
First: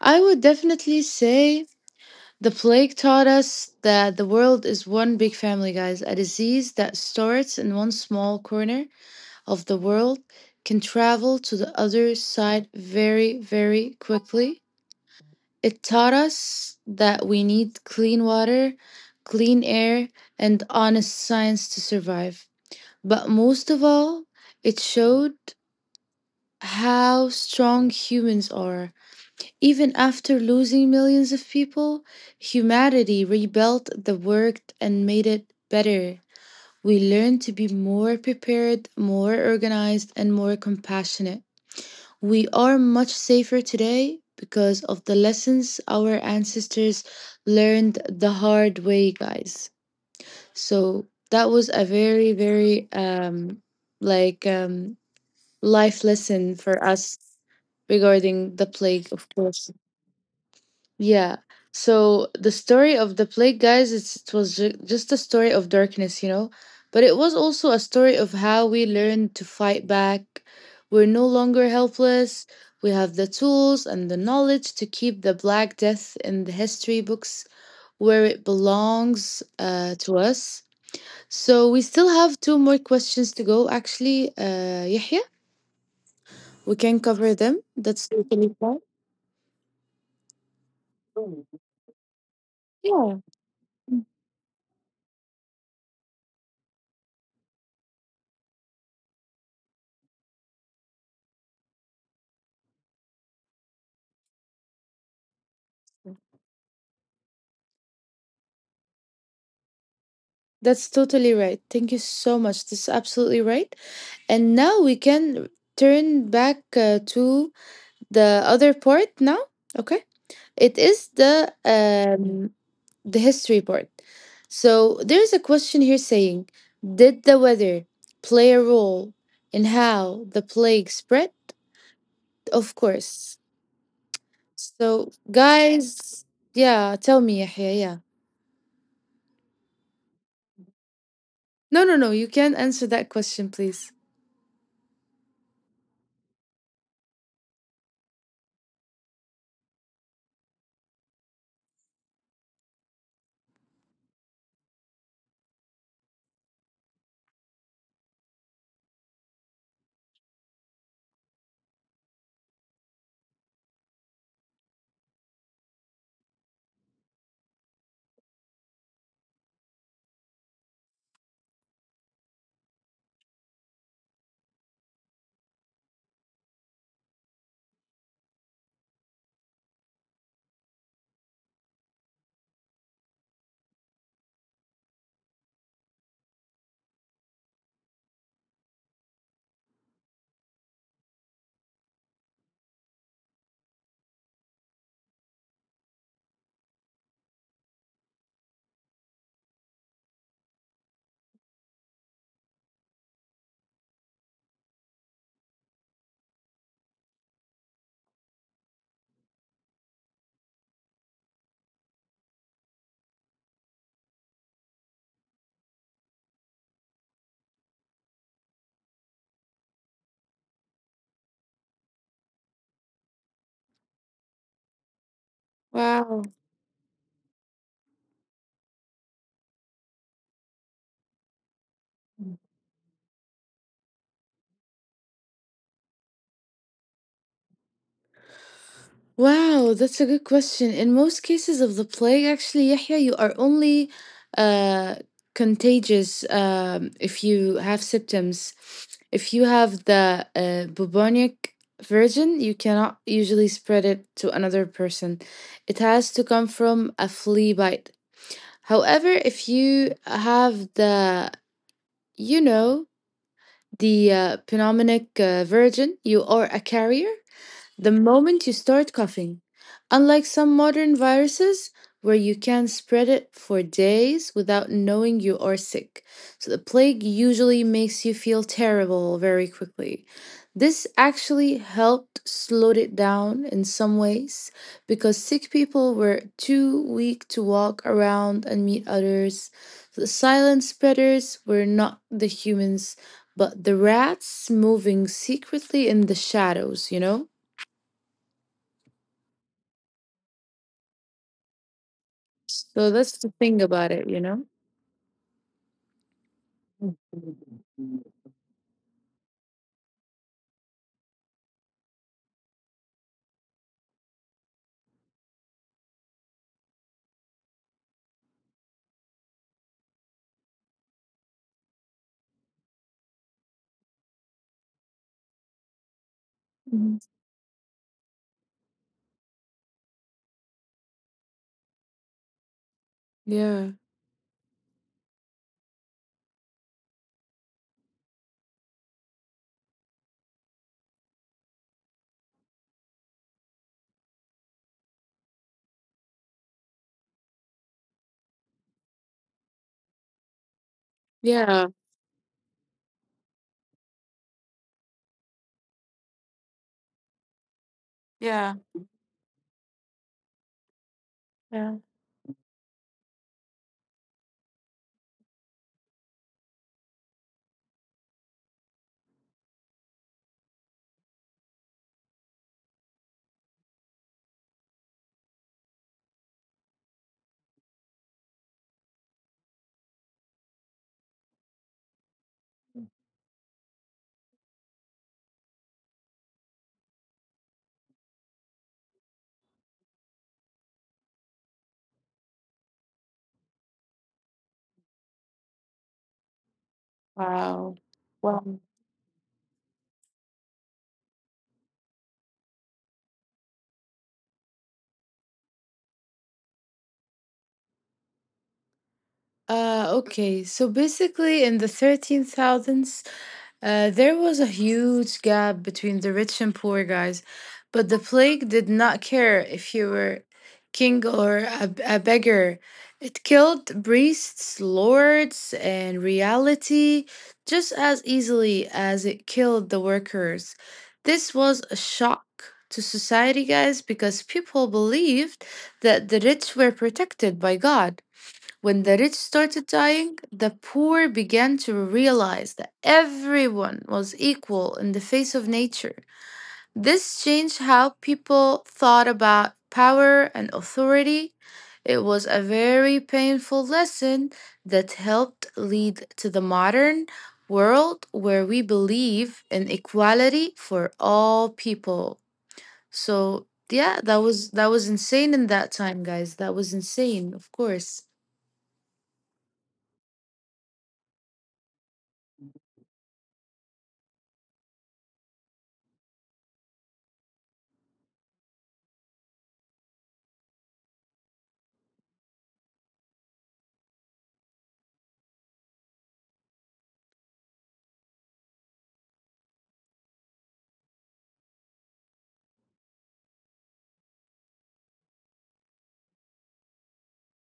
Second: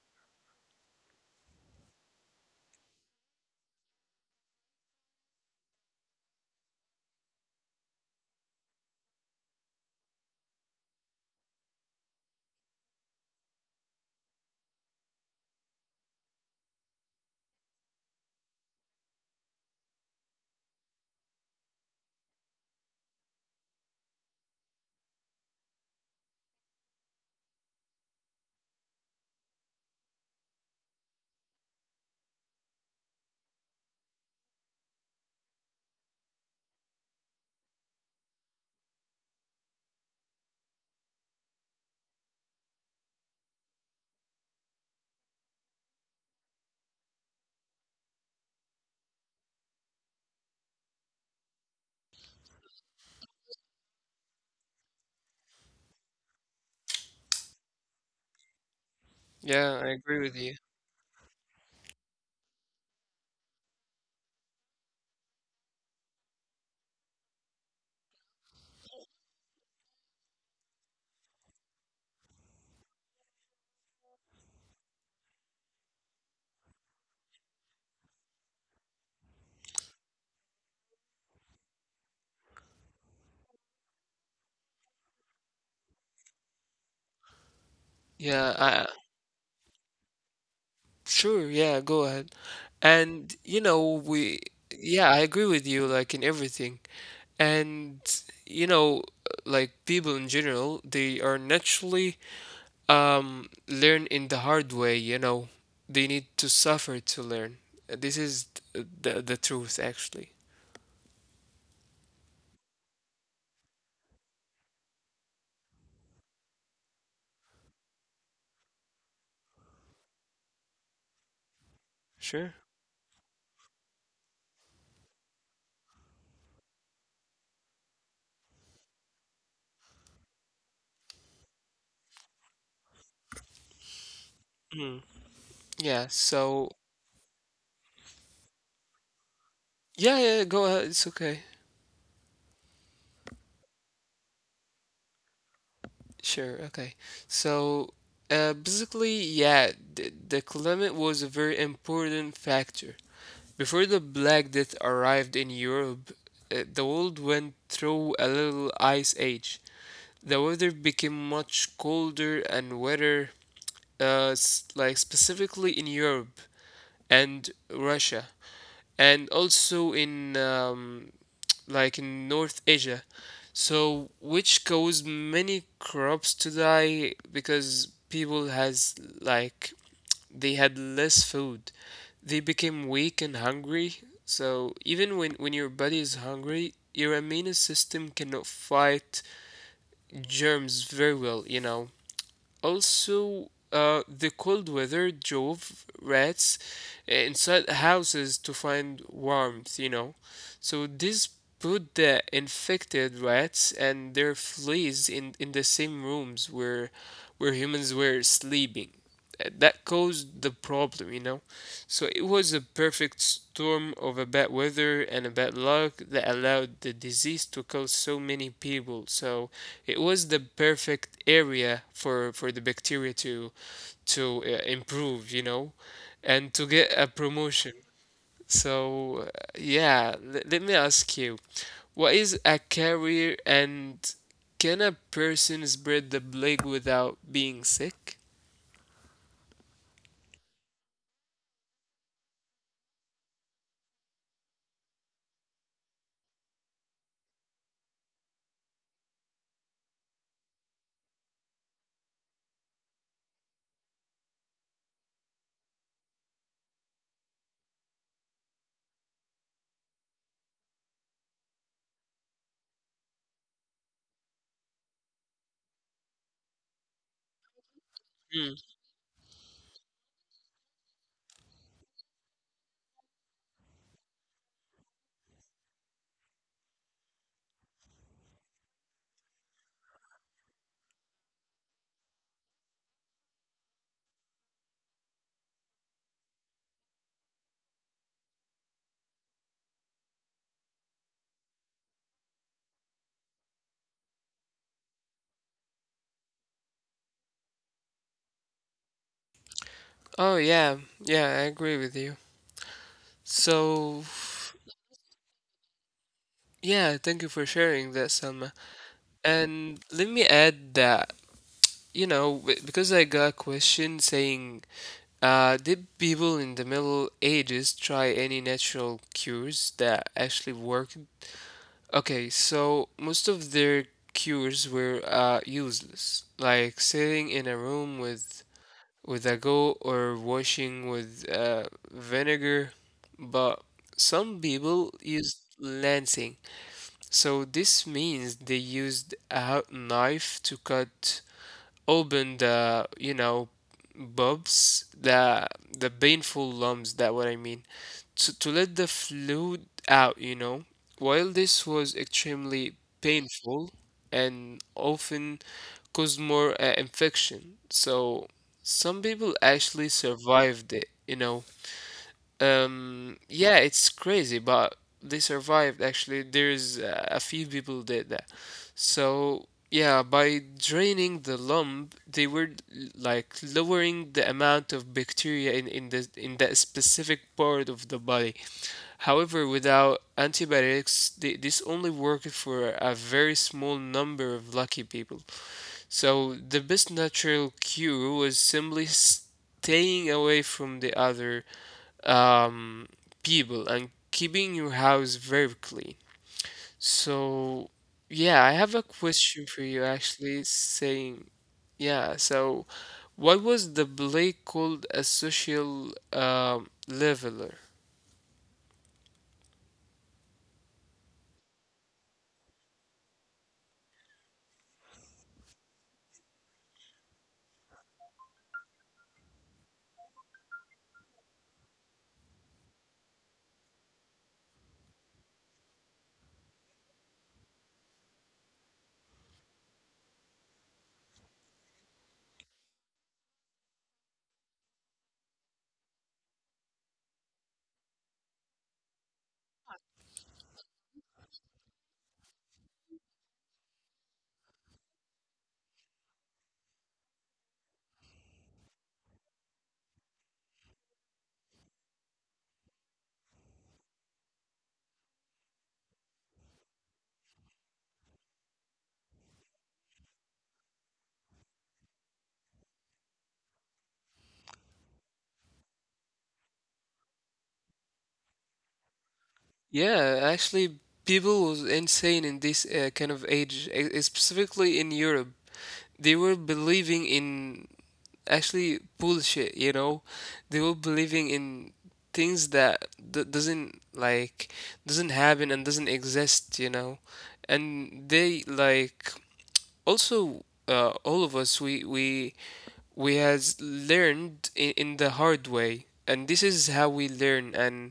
A: I would definitely say the plague taught us that the world is one big family, guys. A disease that starts in one small corner of the world can travel to the other side very, very quickly. It taught us that we need clean water, clean air, and honest science to survive. But most of all, it showed how strong humans are. Even after losing millions of people, humanity rebuilt the world and made it better. We learned to be more prepared, more organized, and more compassionate. We are much safer today because of the lessons our ancestors learned the hard way, guys. So that was a very, very like life lesson for us regarding the plague, of
B: Yeah, I
A: course.
B: agree with you.
A: Yeah. So the story of the plague, guys, it was just a story of darkness, you know, but it was also a story of how we learned to fight back. We're no longer helpless. We have the tools and the knowledge to keep the Black Death in the history books where it belongs to us. So we still have two more questions to go, actually, Yahya. We can cover them.
B: Yeah,
A: That's
B: I.
A: totally fine.
B: Sure, yeah, go ahead. And you
A: Yeah.
B: know, we yeah, I agree with you like in everything. And you know, like people in general, they are naturally learn in the hard way, you know. They need to suffer to learn. This is the truth actually.
A: That's totally right. Thank you so much. This is absolutely right. And now we can turn back to the other part now. Okay. It is
B: Sure.
A: the history part. So there's a question here saying, did the weather play a role in how the plague spread? Of course. So
B: Yeah, so
A: guys, yeah, tell me, Yahya, yeah.
B: yeah, yeah, go ahead. It's okay.
A: No, no, no. You can answer that question, please.
B: Sure, okay. So, yeah, the climate was a very important factor. Before the Black Death arrived in Europe, the world went through a little ice age. The weather became much colder and wetter, specifically in Europe and Russia, and also in in North Asia. So, which caused many crops to die, because people has like they had less food. They became weak and hungry. So even when your body is hungry, your immune system cannot fight germs very well, you know. Also, the cold weather drove rats inside houses to find warmth, you know. So this put the infected rats and their fleas in the same rooms where humans were sleeping. That caused the problem, you know. So it was a perfect storm of a bad weather and a bad luck that allowed the disease to kill so many people. So it was the perfect area for the bacteria to improve, you know, and to
A: Wow.
B: get a promotion. So, let me ask you, what is a carrier, and can a person spread the plague without being sick?
A: Wow, that's a good question. In most cases of the plague, actually, Yahya, you are only uh, contagious, if you have symptoms. If you have the bubonic virgin, you cannot usually spread it to another person. It has to come from a flea bite. However, if you have the, you know, the pneumonic virgin, you are a carrier the
B: Mm.
A: moment you start coughing. Unlike some modern viruses, where you can spread it for days without knowing you are sick. So the plague usually makes you feel terrible very quickly. This actually helped slow it down in some ways because sick people were too weak to walk around and meet others. The silent spreaders were not the humans, but the rats moving secretly in the shadows, you know?
B: Oh, yeah, yeah, I agree with you.
A: So that's the
B: So,
A: thing about it, you know?
B: yeah, thank you for sharing that, Selma. And let me add that, you know, because I got a question saying: did people in the Middle Ages try any natural cures that actually worked? Okay, so most of their cures were useless, like sitting
A: Mhm.
B: in a room with a go, or washing with vinegar. But
A: Yeah.
B: some people used lancing. So this means they used a hot knife to cut open the, you know, bulbs, the painful lumps that what I mean to let the fluid out, you know. While this
A: Yeah.
B: was extremely painful and often caused more infection, so
A: Yeah.
B: some people actually survived it, you know.
A: Yeah.
B: Yeah, it's crazy, but they survived actually. There's a few people did that. So, yeah, by draining the lump, they were lowering the amount of bacteria in the in that specific part of the body. However, without antibiotics, this only worked for a very small number of lucky people. So, the best natural cure was simply staying away from the other um, people, and keeping your house very clean. So,
A: Wow.
B: yeah, I have a
A: Wow.
B: question for you actually saying, yeah, so what was the play called a social leveler?
A: Okay. So basically, in the 13,000s, there was a huge gap between the rich and poor, guys, but the plague did not care if you were king or a beggar. It killed priests, lords, and reality just as easily as it killed the workers. This was a shock to society, guys, because people believed that the rich were protected by God. When the rich started dying, the poor began to realize that everyone was equal in the face of nature. This changed how people thought about power and authority. It was a very painful lesson that helped lead to the modern world where we believe in equality for all people. So, yeah, that was insane in that time, guys. That was insane, of course.
B: Yeah, actually, people was insane in this kind of age, specifically in Europe. They were believing in actually bullshit, you know? They were believing in things that doesn't happen and doesn't exist, you know? And they like also all of us, we has learned in the hard way, and this is how we learn. And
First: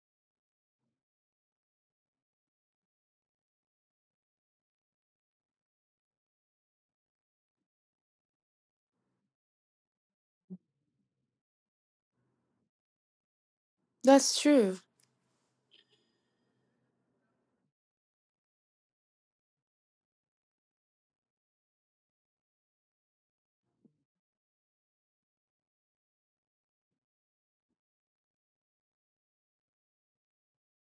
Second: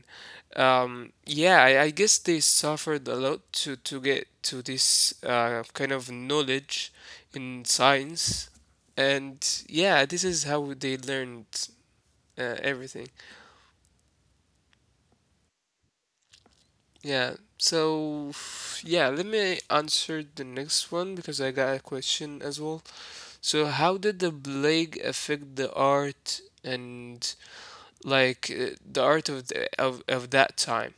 B: yeah, I guess they suffered a lot to get to this kind of knowledge in science. And yeah, this is how they learned everything.
A: That's true.
B: Yeah, so yeah, let me answer the next one, because I got a question as well. So how did the plague affect the art, and like the art of, the, of that time?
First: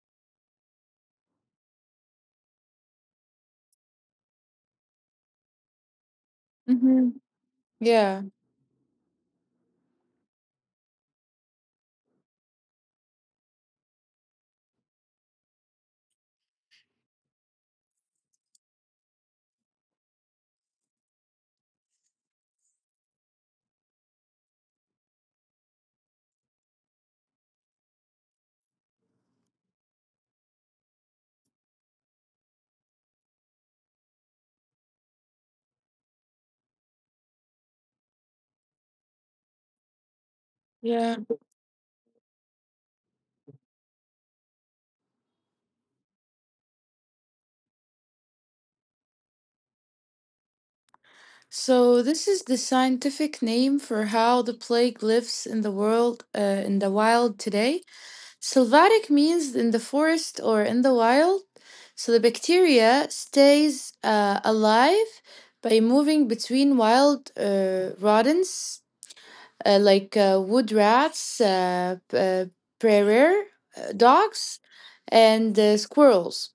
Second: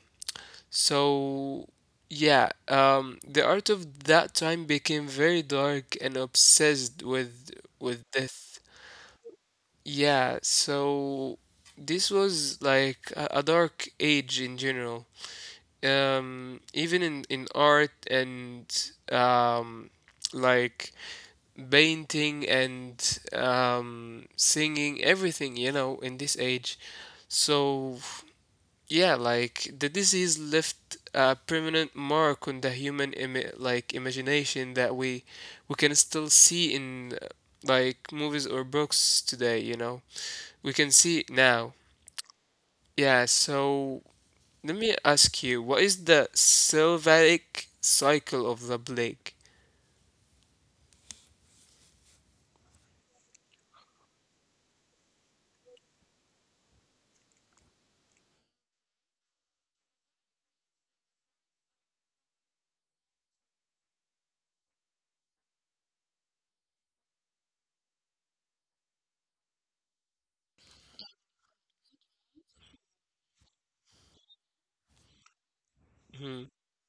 B: So yeah, the art of that time became very dark and obsessed
A: Hmm.
B: with
A: Yeah,
B: death. Yeah, so this was like a dark age in general. Even in art and um, like painting and singing, everything, you know, in this age. So yeah, like the disease left a permanent mark on the human imagination that we can still see in movies or books today, you know. We can see
A: yeah.
B: it now. Yeah, so let me ask you, what is the sylvatic cycle of the plague?
A: So this is the scientific name for how the plague lives in the world, in the wild today. Sylvatic means in the forest or in the wild. So the bacteria stays alive by moving between wild rodents, like wood rats, prairie dogs, and
B: Hmm.
A: squirrels.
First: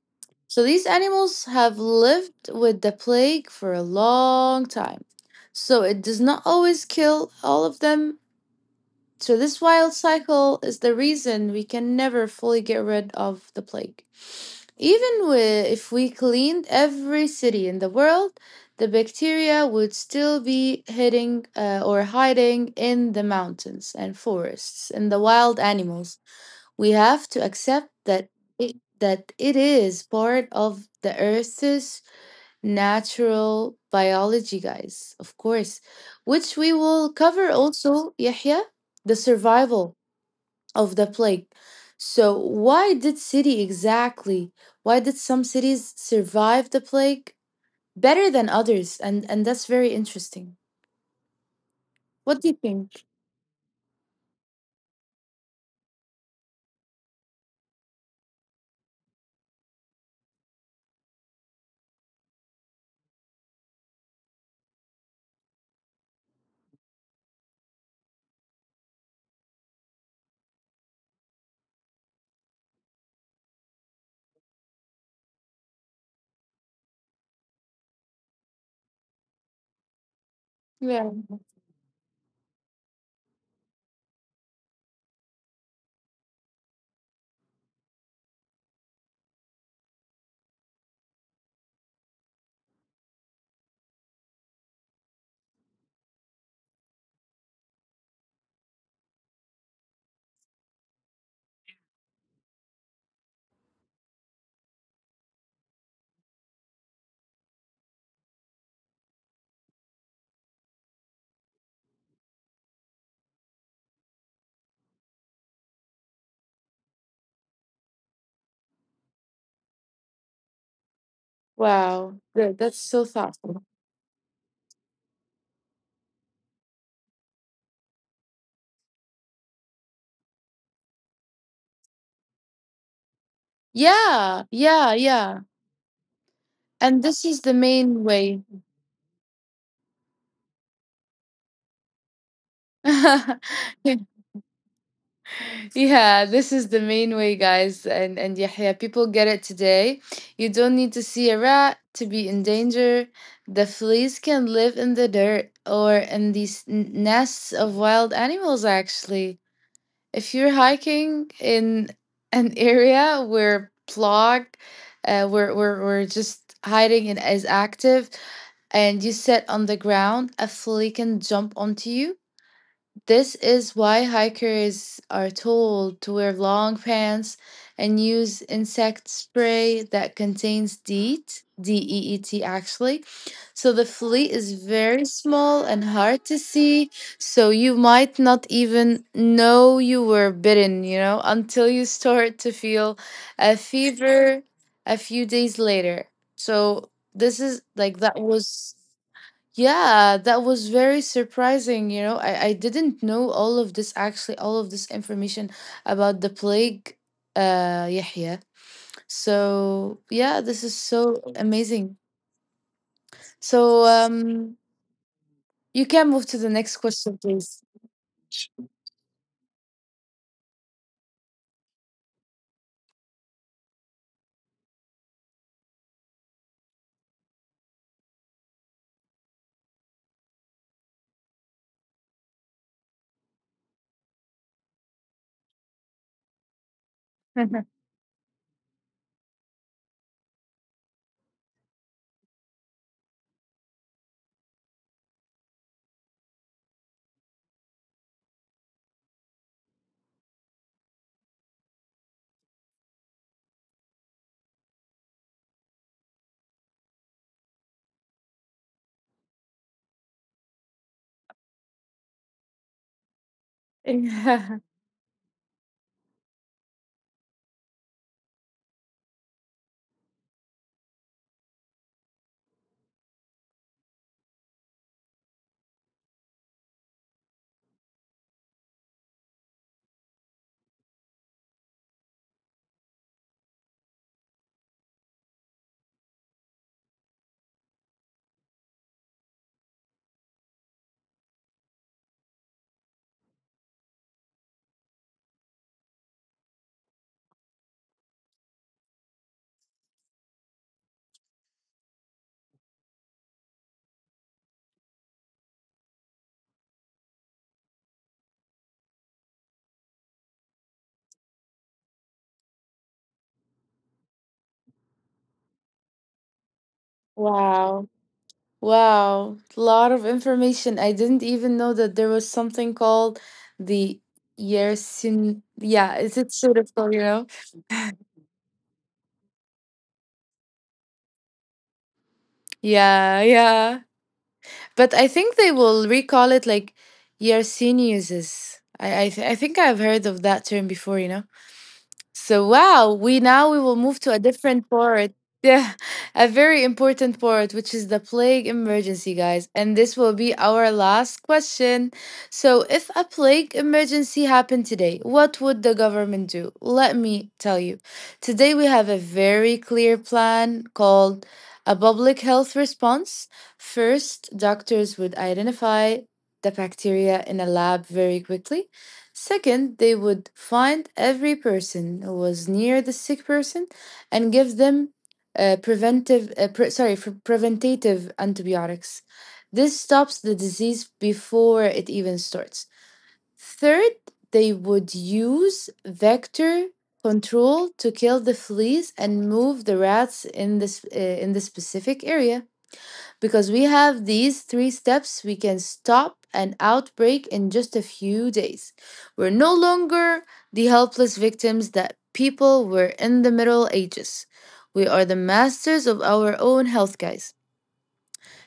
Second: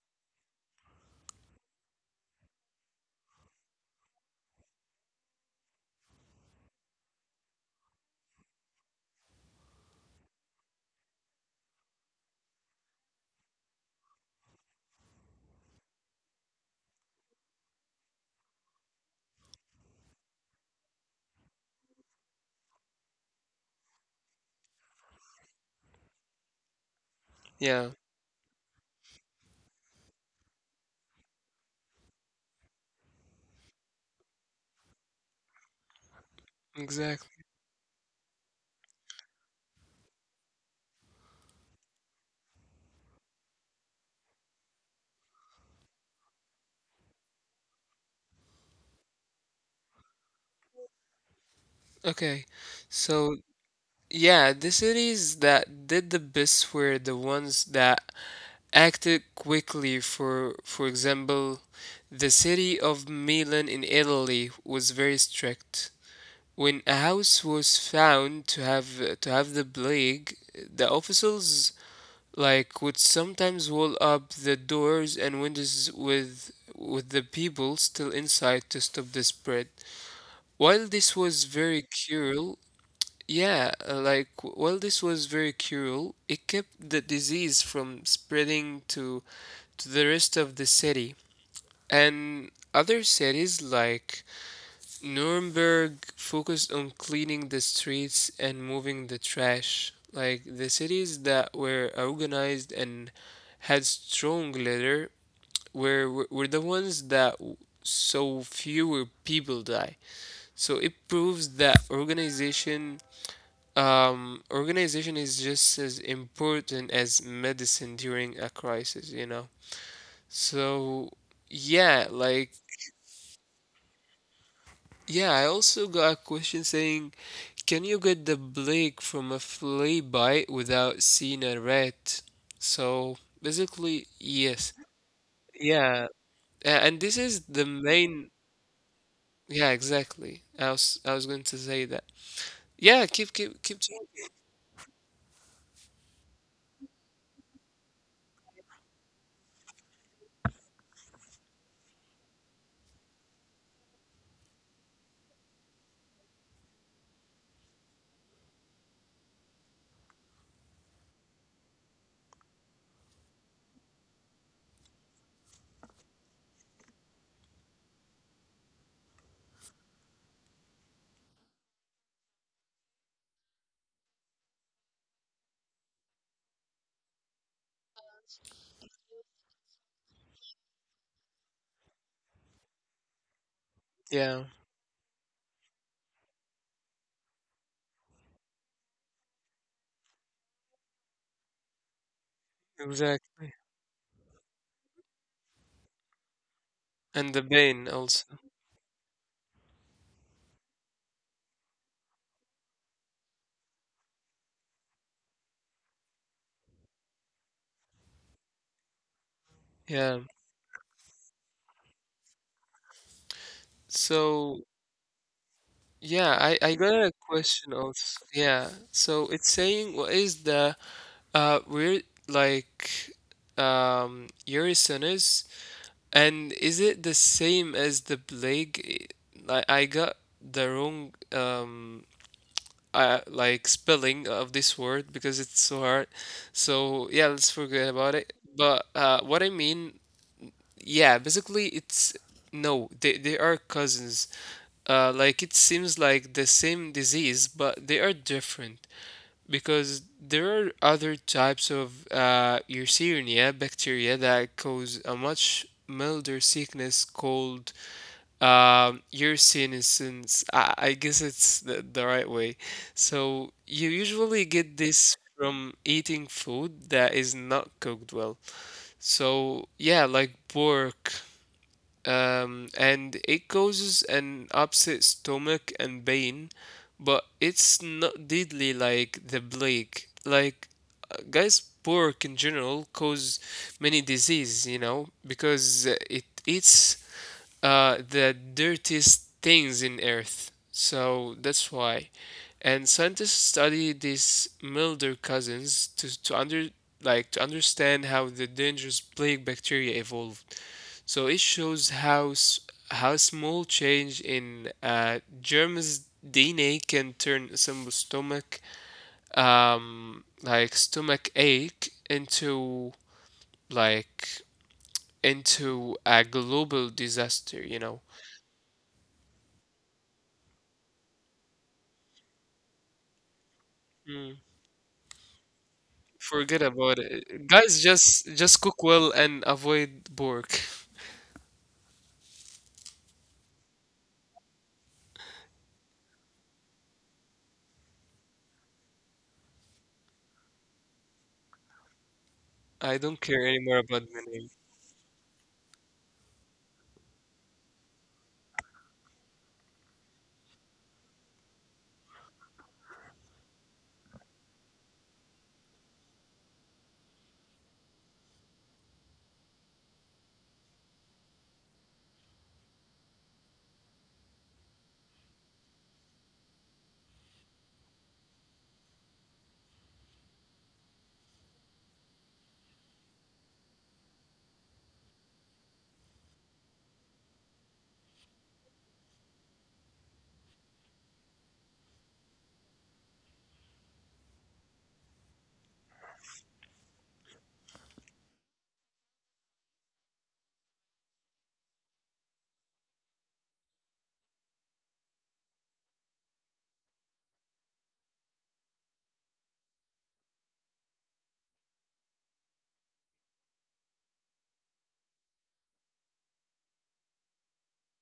A: So these animals have lived with the plague for a long time. So it does not always kill all of them, so this wild cycle is the reason we can never fully get rid of the plague. If we cleaned every city in the world, the bacteria would still be hiding or hiding in the mountains and forests and the wild animals. We have to
B: Yeah,
A: accept that it is part of the Earth's natural biology, guys, of course, which we
B: exactly.
A: will cover also, Yahya, the survival of the plague. So, why did city exactly? Why did some cities survive the plague better than others? And that's very interesting.
B: Okay,
A: What do you think?
B: so yeah, the cities that did the best were the ones that acted quickly. For example, the city of Milan in Italy was very strict. When a house was found to have the plague, the officials like would sometimes wall up the doors and windows with the people still inside to stop the spread. While
A: Yeah.
B: this was very cruel, yeah, while this was very cruel, it kept the disease from spreading to the rest of the city. And other cities like Nuremberg focused on cleaning the streets and moving the trash. Like the cities that were organized and had strong leader were the ones so fewer people die. So it proves that organization is just as important as medicine during a crisis, you know. So,
A: Wow.
B: yeah,
A: Good. That's
B: like,
A: so thoughtful.
B: yeah, I also got a question saying, can you get the blick from a flea bite without seeing a rat? So,
A: Yeah.
B: basically,
A: Yeah.
B: yes.
A: Yeah.
B: Yeah,
A: And this
B: and
A: is the
B: this is
A: main
B: the
A: way.
B: main. Yeah, exactly. I was going to say that. Yeah, keep talking.
A: Yeah, this is the main way, guys. And Yahya, people get it today. You don't need to see a rat to be in danger. The fleas can live in the dirt or in these nests of wild animals. Actually, if you're hiking in an area where plog, where just hiding and is active, and you sit on the ground, a flea can jump onto you. This is why hikers are told to wear long pants and use insect spray that contains DEET, D E E T actually. So the fleet is
B: Yeah,
A: very small and hard to see. So you might not even know you were bitten, you know, until you start to feel a
B: exactly.
A: fever a few days later. So this is
B: And the
A: like that
B: bane
A: was
B: also.
A: yeah, that was very surprising. You know, I didn't know all of this actually, all of this information about the plague, Yahya. So, yeah, this
B: Yeah.
A: is so amazing. So, um,
B: So,
A: you can move to the next
B: yeah,
A: question,
B: I got a
A: please.
B: question also. Yeah. So, it's saying what is the, we're like Eurysonus, and is it the same as the plague? I got the wrong spelling of this word because it's so hard. So yeah, let's forget about it. But yeah, basically it's no, they are cousins. It seems like the same disease, but they are different, because there are other types of Yersinia bacteria that cause a much milder sickness called Yersinisins. I guess it's the right way. So you
A: Yeah.
B: usually get this from eating food that is not cooked well. So yeah, like pork, and it causes an upset stomach and pain, but it's not deadly like the plague. Like, guys, pork in general cause many disease, you know, because it eats the dirtiest things in earth. So that's why. And scientists study these milder cousins to under like to understand how the dangerous plague bacteria evolved. So it shows how small change in germ's DNA can turn a simple stomach ache into like into a global
A: Wow.
B: disaster, you know.
A: Wow. A lot of information. I didn't even know that there was something called the
B: Mm.
A: Yersin. Yeah, is it sort of called,
B: Forget
A: you know?
B: about it. Guys, just cook well and avoid pork.
A: Yeah, yeah. But I think they will recall it like Yersinieses. I think I've heard of that term before, you know? So wow, we
B: I
A: now
B: don't
A: we will
B: care
A: move to
B: anymore
A: a
B: about the
A: different
B: name.
A: part. Yeah, a very important part, which is the plague emergency, guys. And this will be our last question. So, if a plague emergency happened today, what would the government do? Let me tell you. Today, we have a very clear plan called a public health response. First, doctors would identify the bacteria in a lab very quickly. Second, they would find every person who was near the sick person and give them preventive, pre- sorry, for preventative antibiotics. This stops the disease before it even starts. Third, they would use vector control to kill the fleas and move the rats in this in the specific area. Because we have these three steps, we can stop an outbreak in just a few days. We're no longer the helpless victims that people were in the Middle Ages. We are the masters of our own health, guys.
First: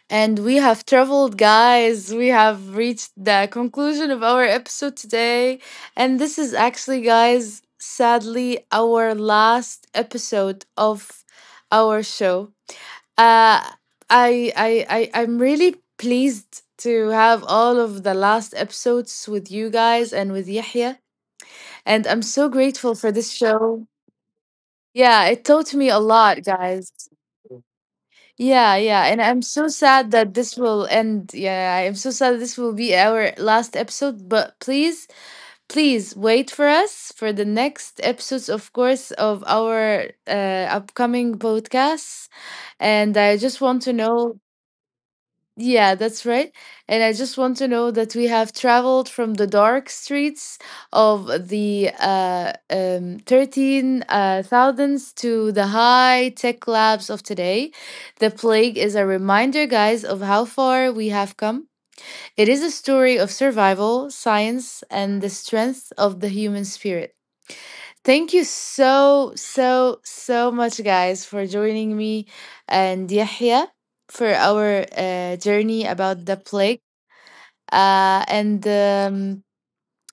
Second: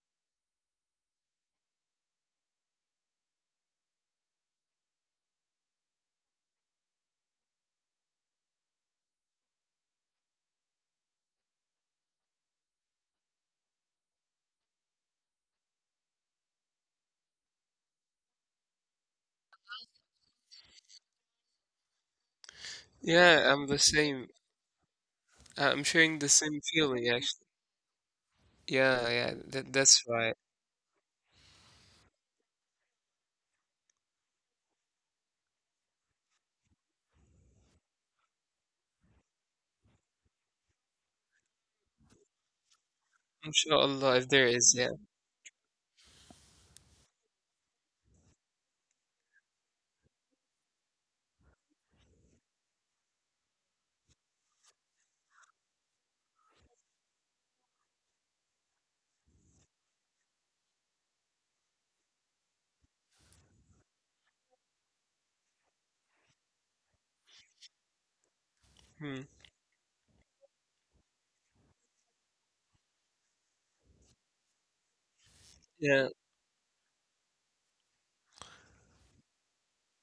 A: And we have traveled, guys. We have reached the conclusion of our episode today. And this is actually, guys, sadly, our last episode of our show. Uh, I'm really pleased to have all of the last episodes with you guys and with Yahya. And I'm so grateful for this
B: Yeah, I'm the
A: show.
B: same.
A: Yeah, it taught
B: I'm
A: me a
B: sharing the
A: lot,
B: same
A: guys.
B: feeling, actually.
A: Yeah, yeah.
B: Yeah,
A: And
B: yeah,
A: I'm so
B: that, that's
A: sad that
B: right.
A: this will end. Yeah, I'm so sad this will be our last episode. But please, please wait for us for the next episodes, of course, of our upcoming podcasts. And I just want to
B: Inshallah, if
A: know.
B: there is, yeah.
A: Yeah, that's right. And I just want to know that we have traveled from the dark streets of the 13 thousands to the high tech labs of today. The plague is a reminder, guys, of how far we have come. It is a story of survival, science, and the strength of the human spirit. Thank you so,
B: Hmm.
A: so, so much, guys, for joining me and Yahya for our journey
B: Yeah.
A: about the plague. And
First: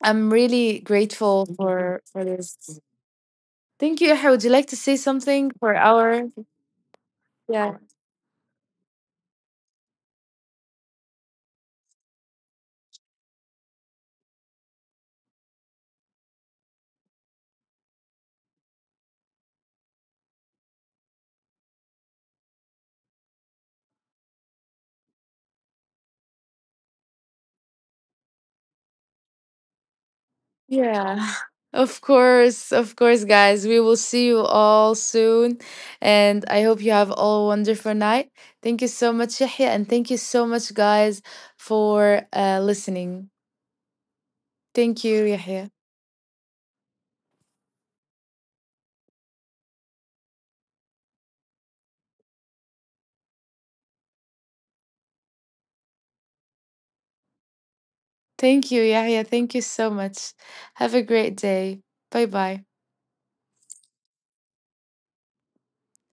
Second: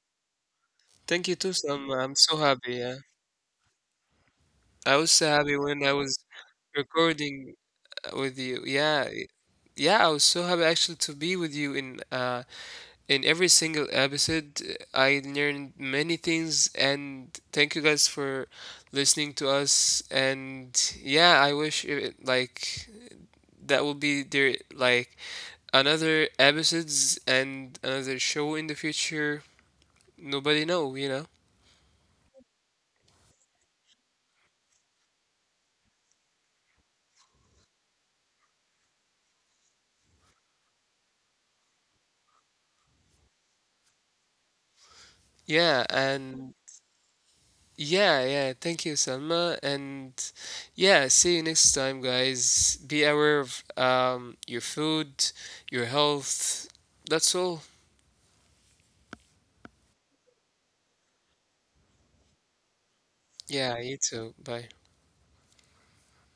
A: I'm really
B: Thank you
A: grateful
B: too, Sam.
A: for
B: I'm
A: for
B: so happy.
A: this.
B: Yeah.
A: Thank you, Yahya. Would you like to say
B: I was so
A: something
B: happy
A: for
B: when I was
A: our,
B: recording
A: yeah?
B: with you. Yeah, I was so happy actually to be with you in every single episode. I learned many things, and thank you guys for listening to us. And yeah, I wish it, that will be there like another episodes and another show in the future. Nobody know, you know.
A: Yeah, of course, guys. We will see you all soon. And I hope you have all a wonderful night. Thank you so much, Yahya. And thank you so much, guys, for listening. Thank you,
B: Yeah,
A: Yahya.
B: and Yeah, yeah. Thank you, Salma. And yeah, see you next time, guys. Be aware of your food, your health. That's all.
A: Thank you, Yahya. Thank you so much. Have a great day. Bye bye.
B: Yeah, you too. Bye.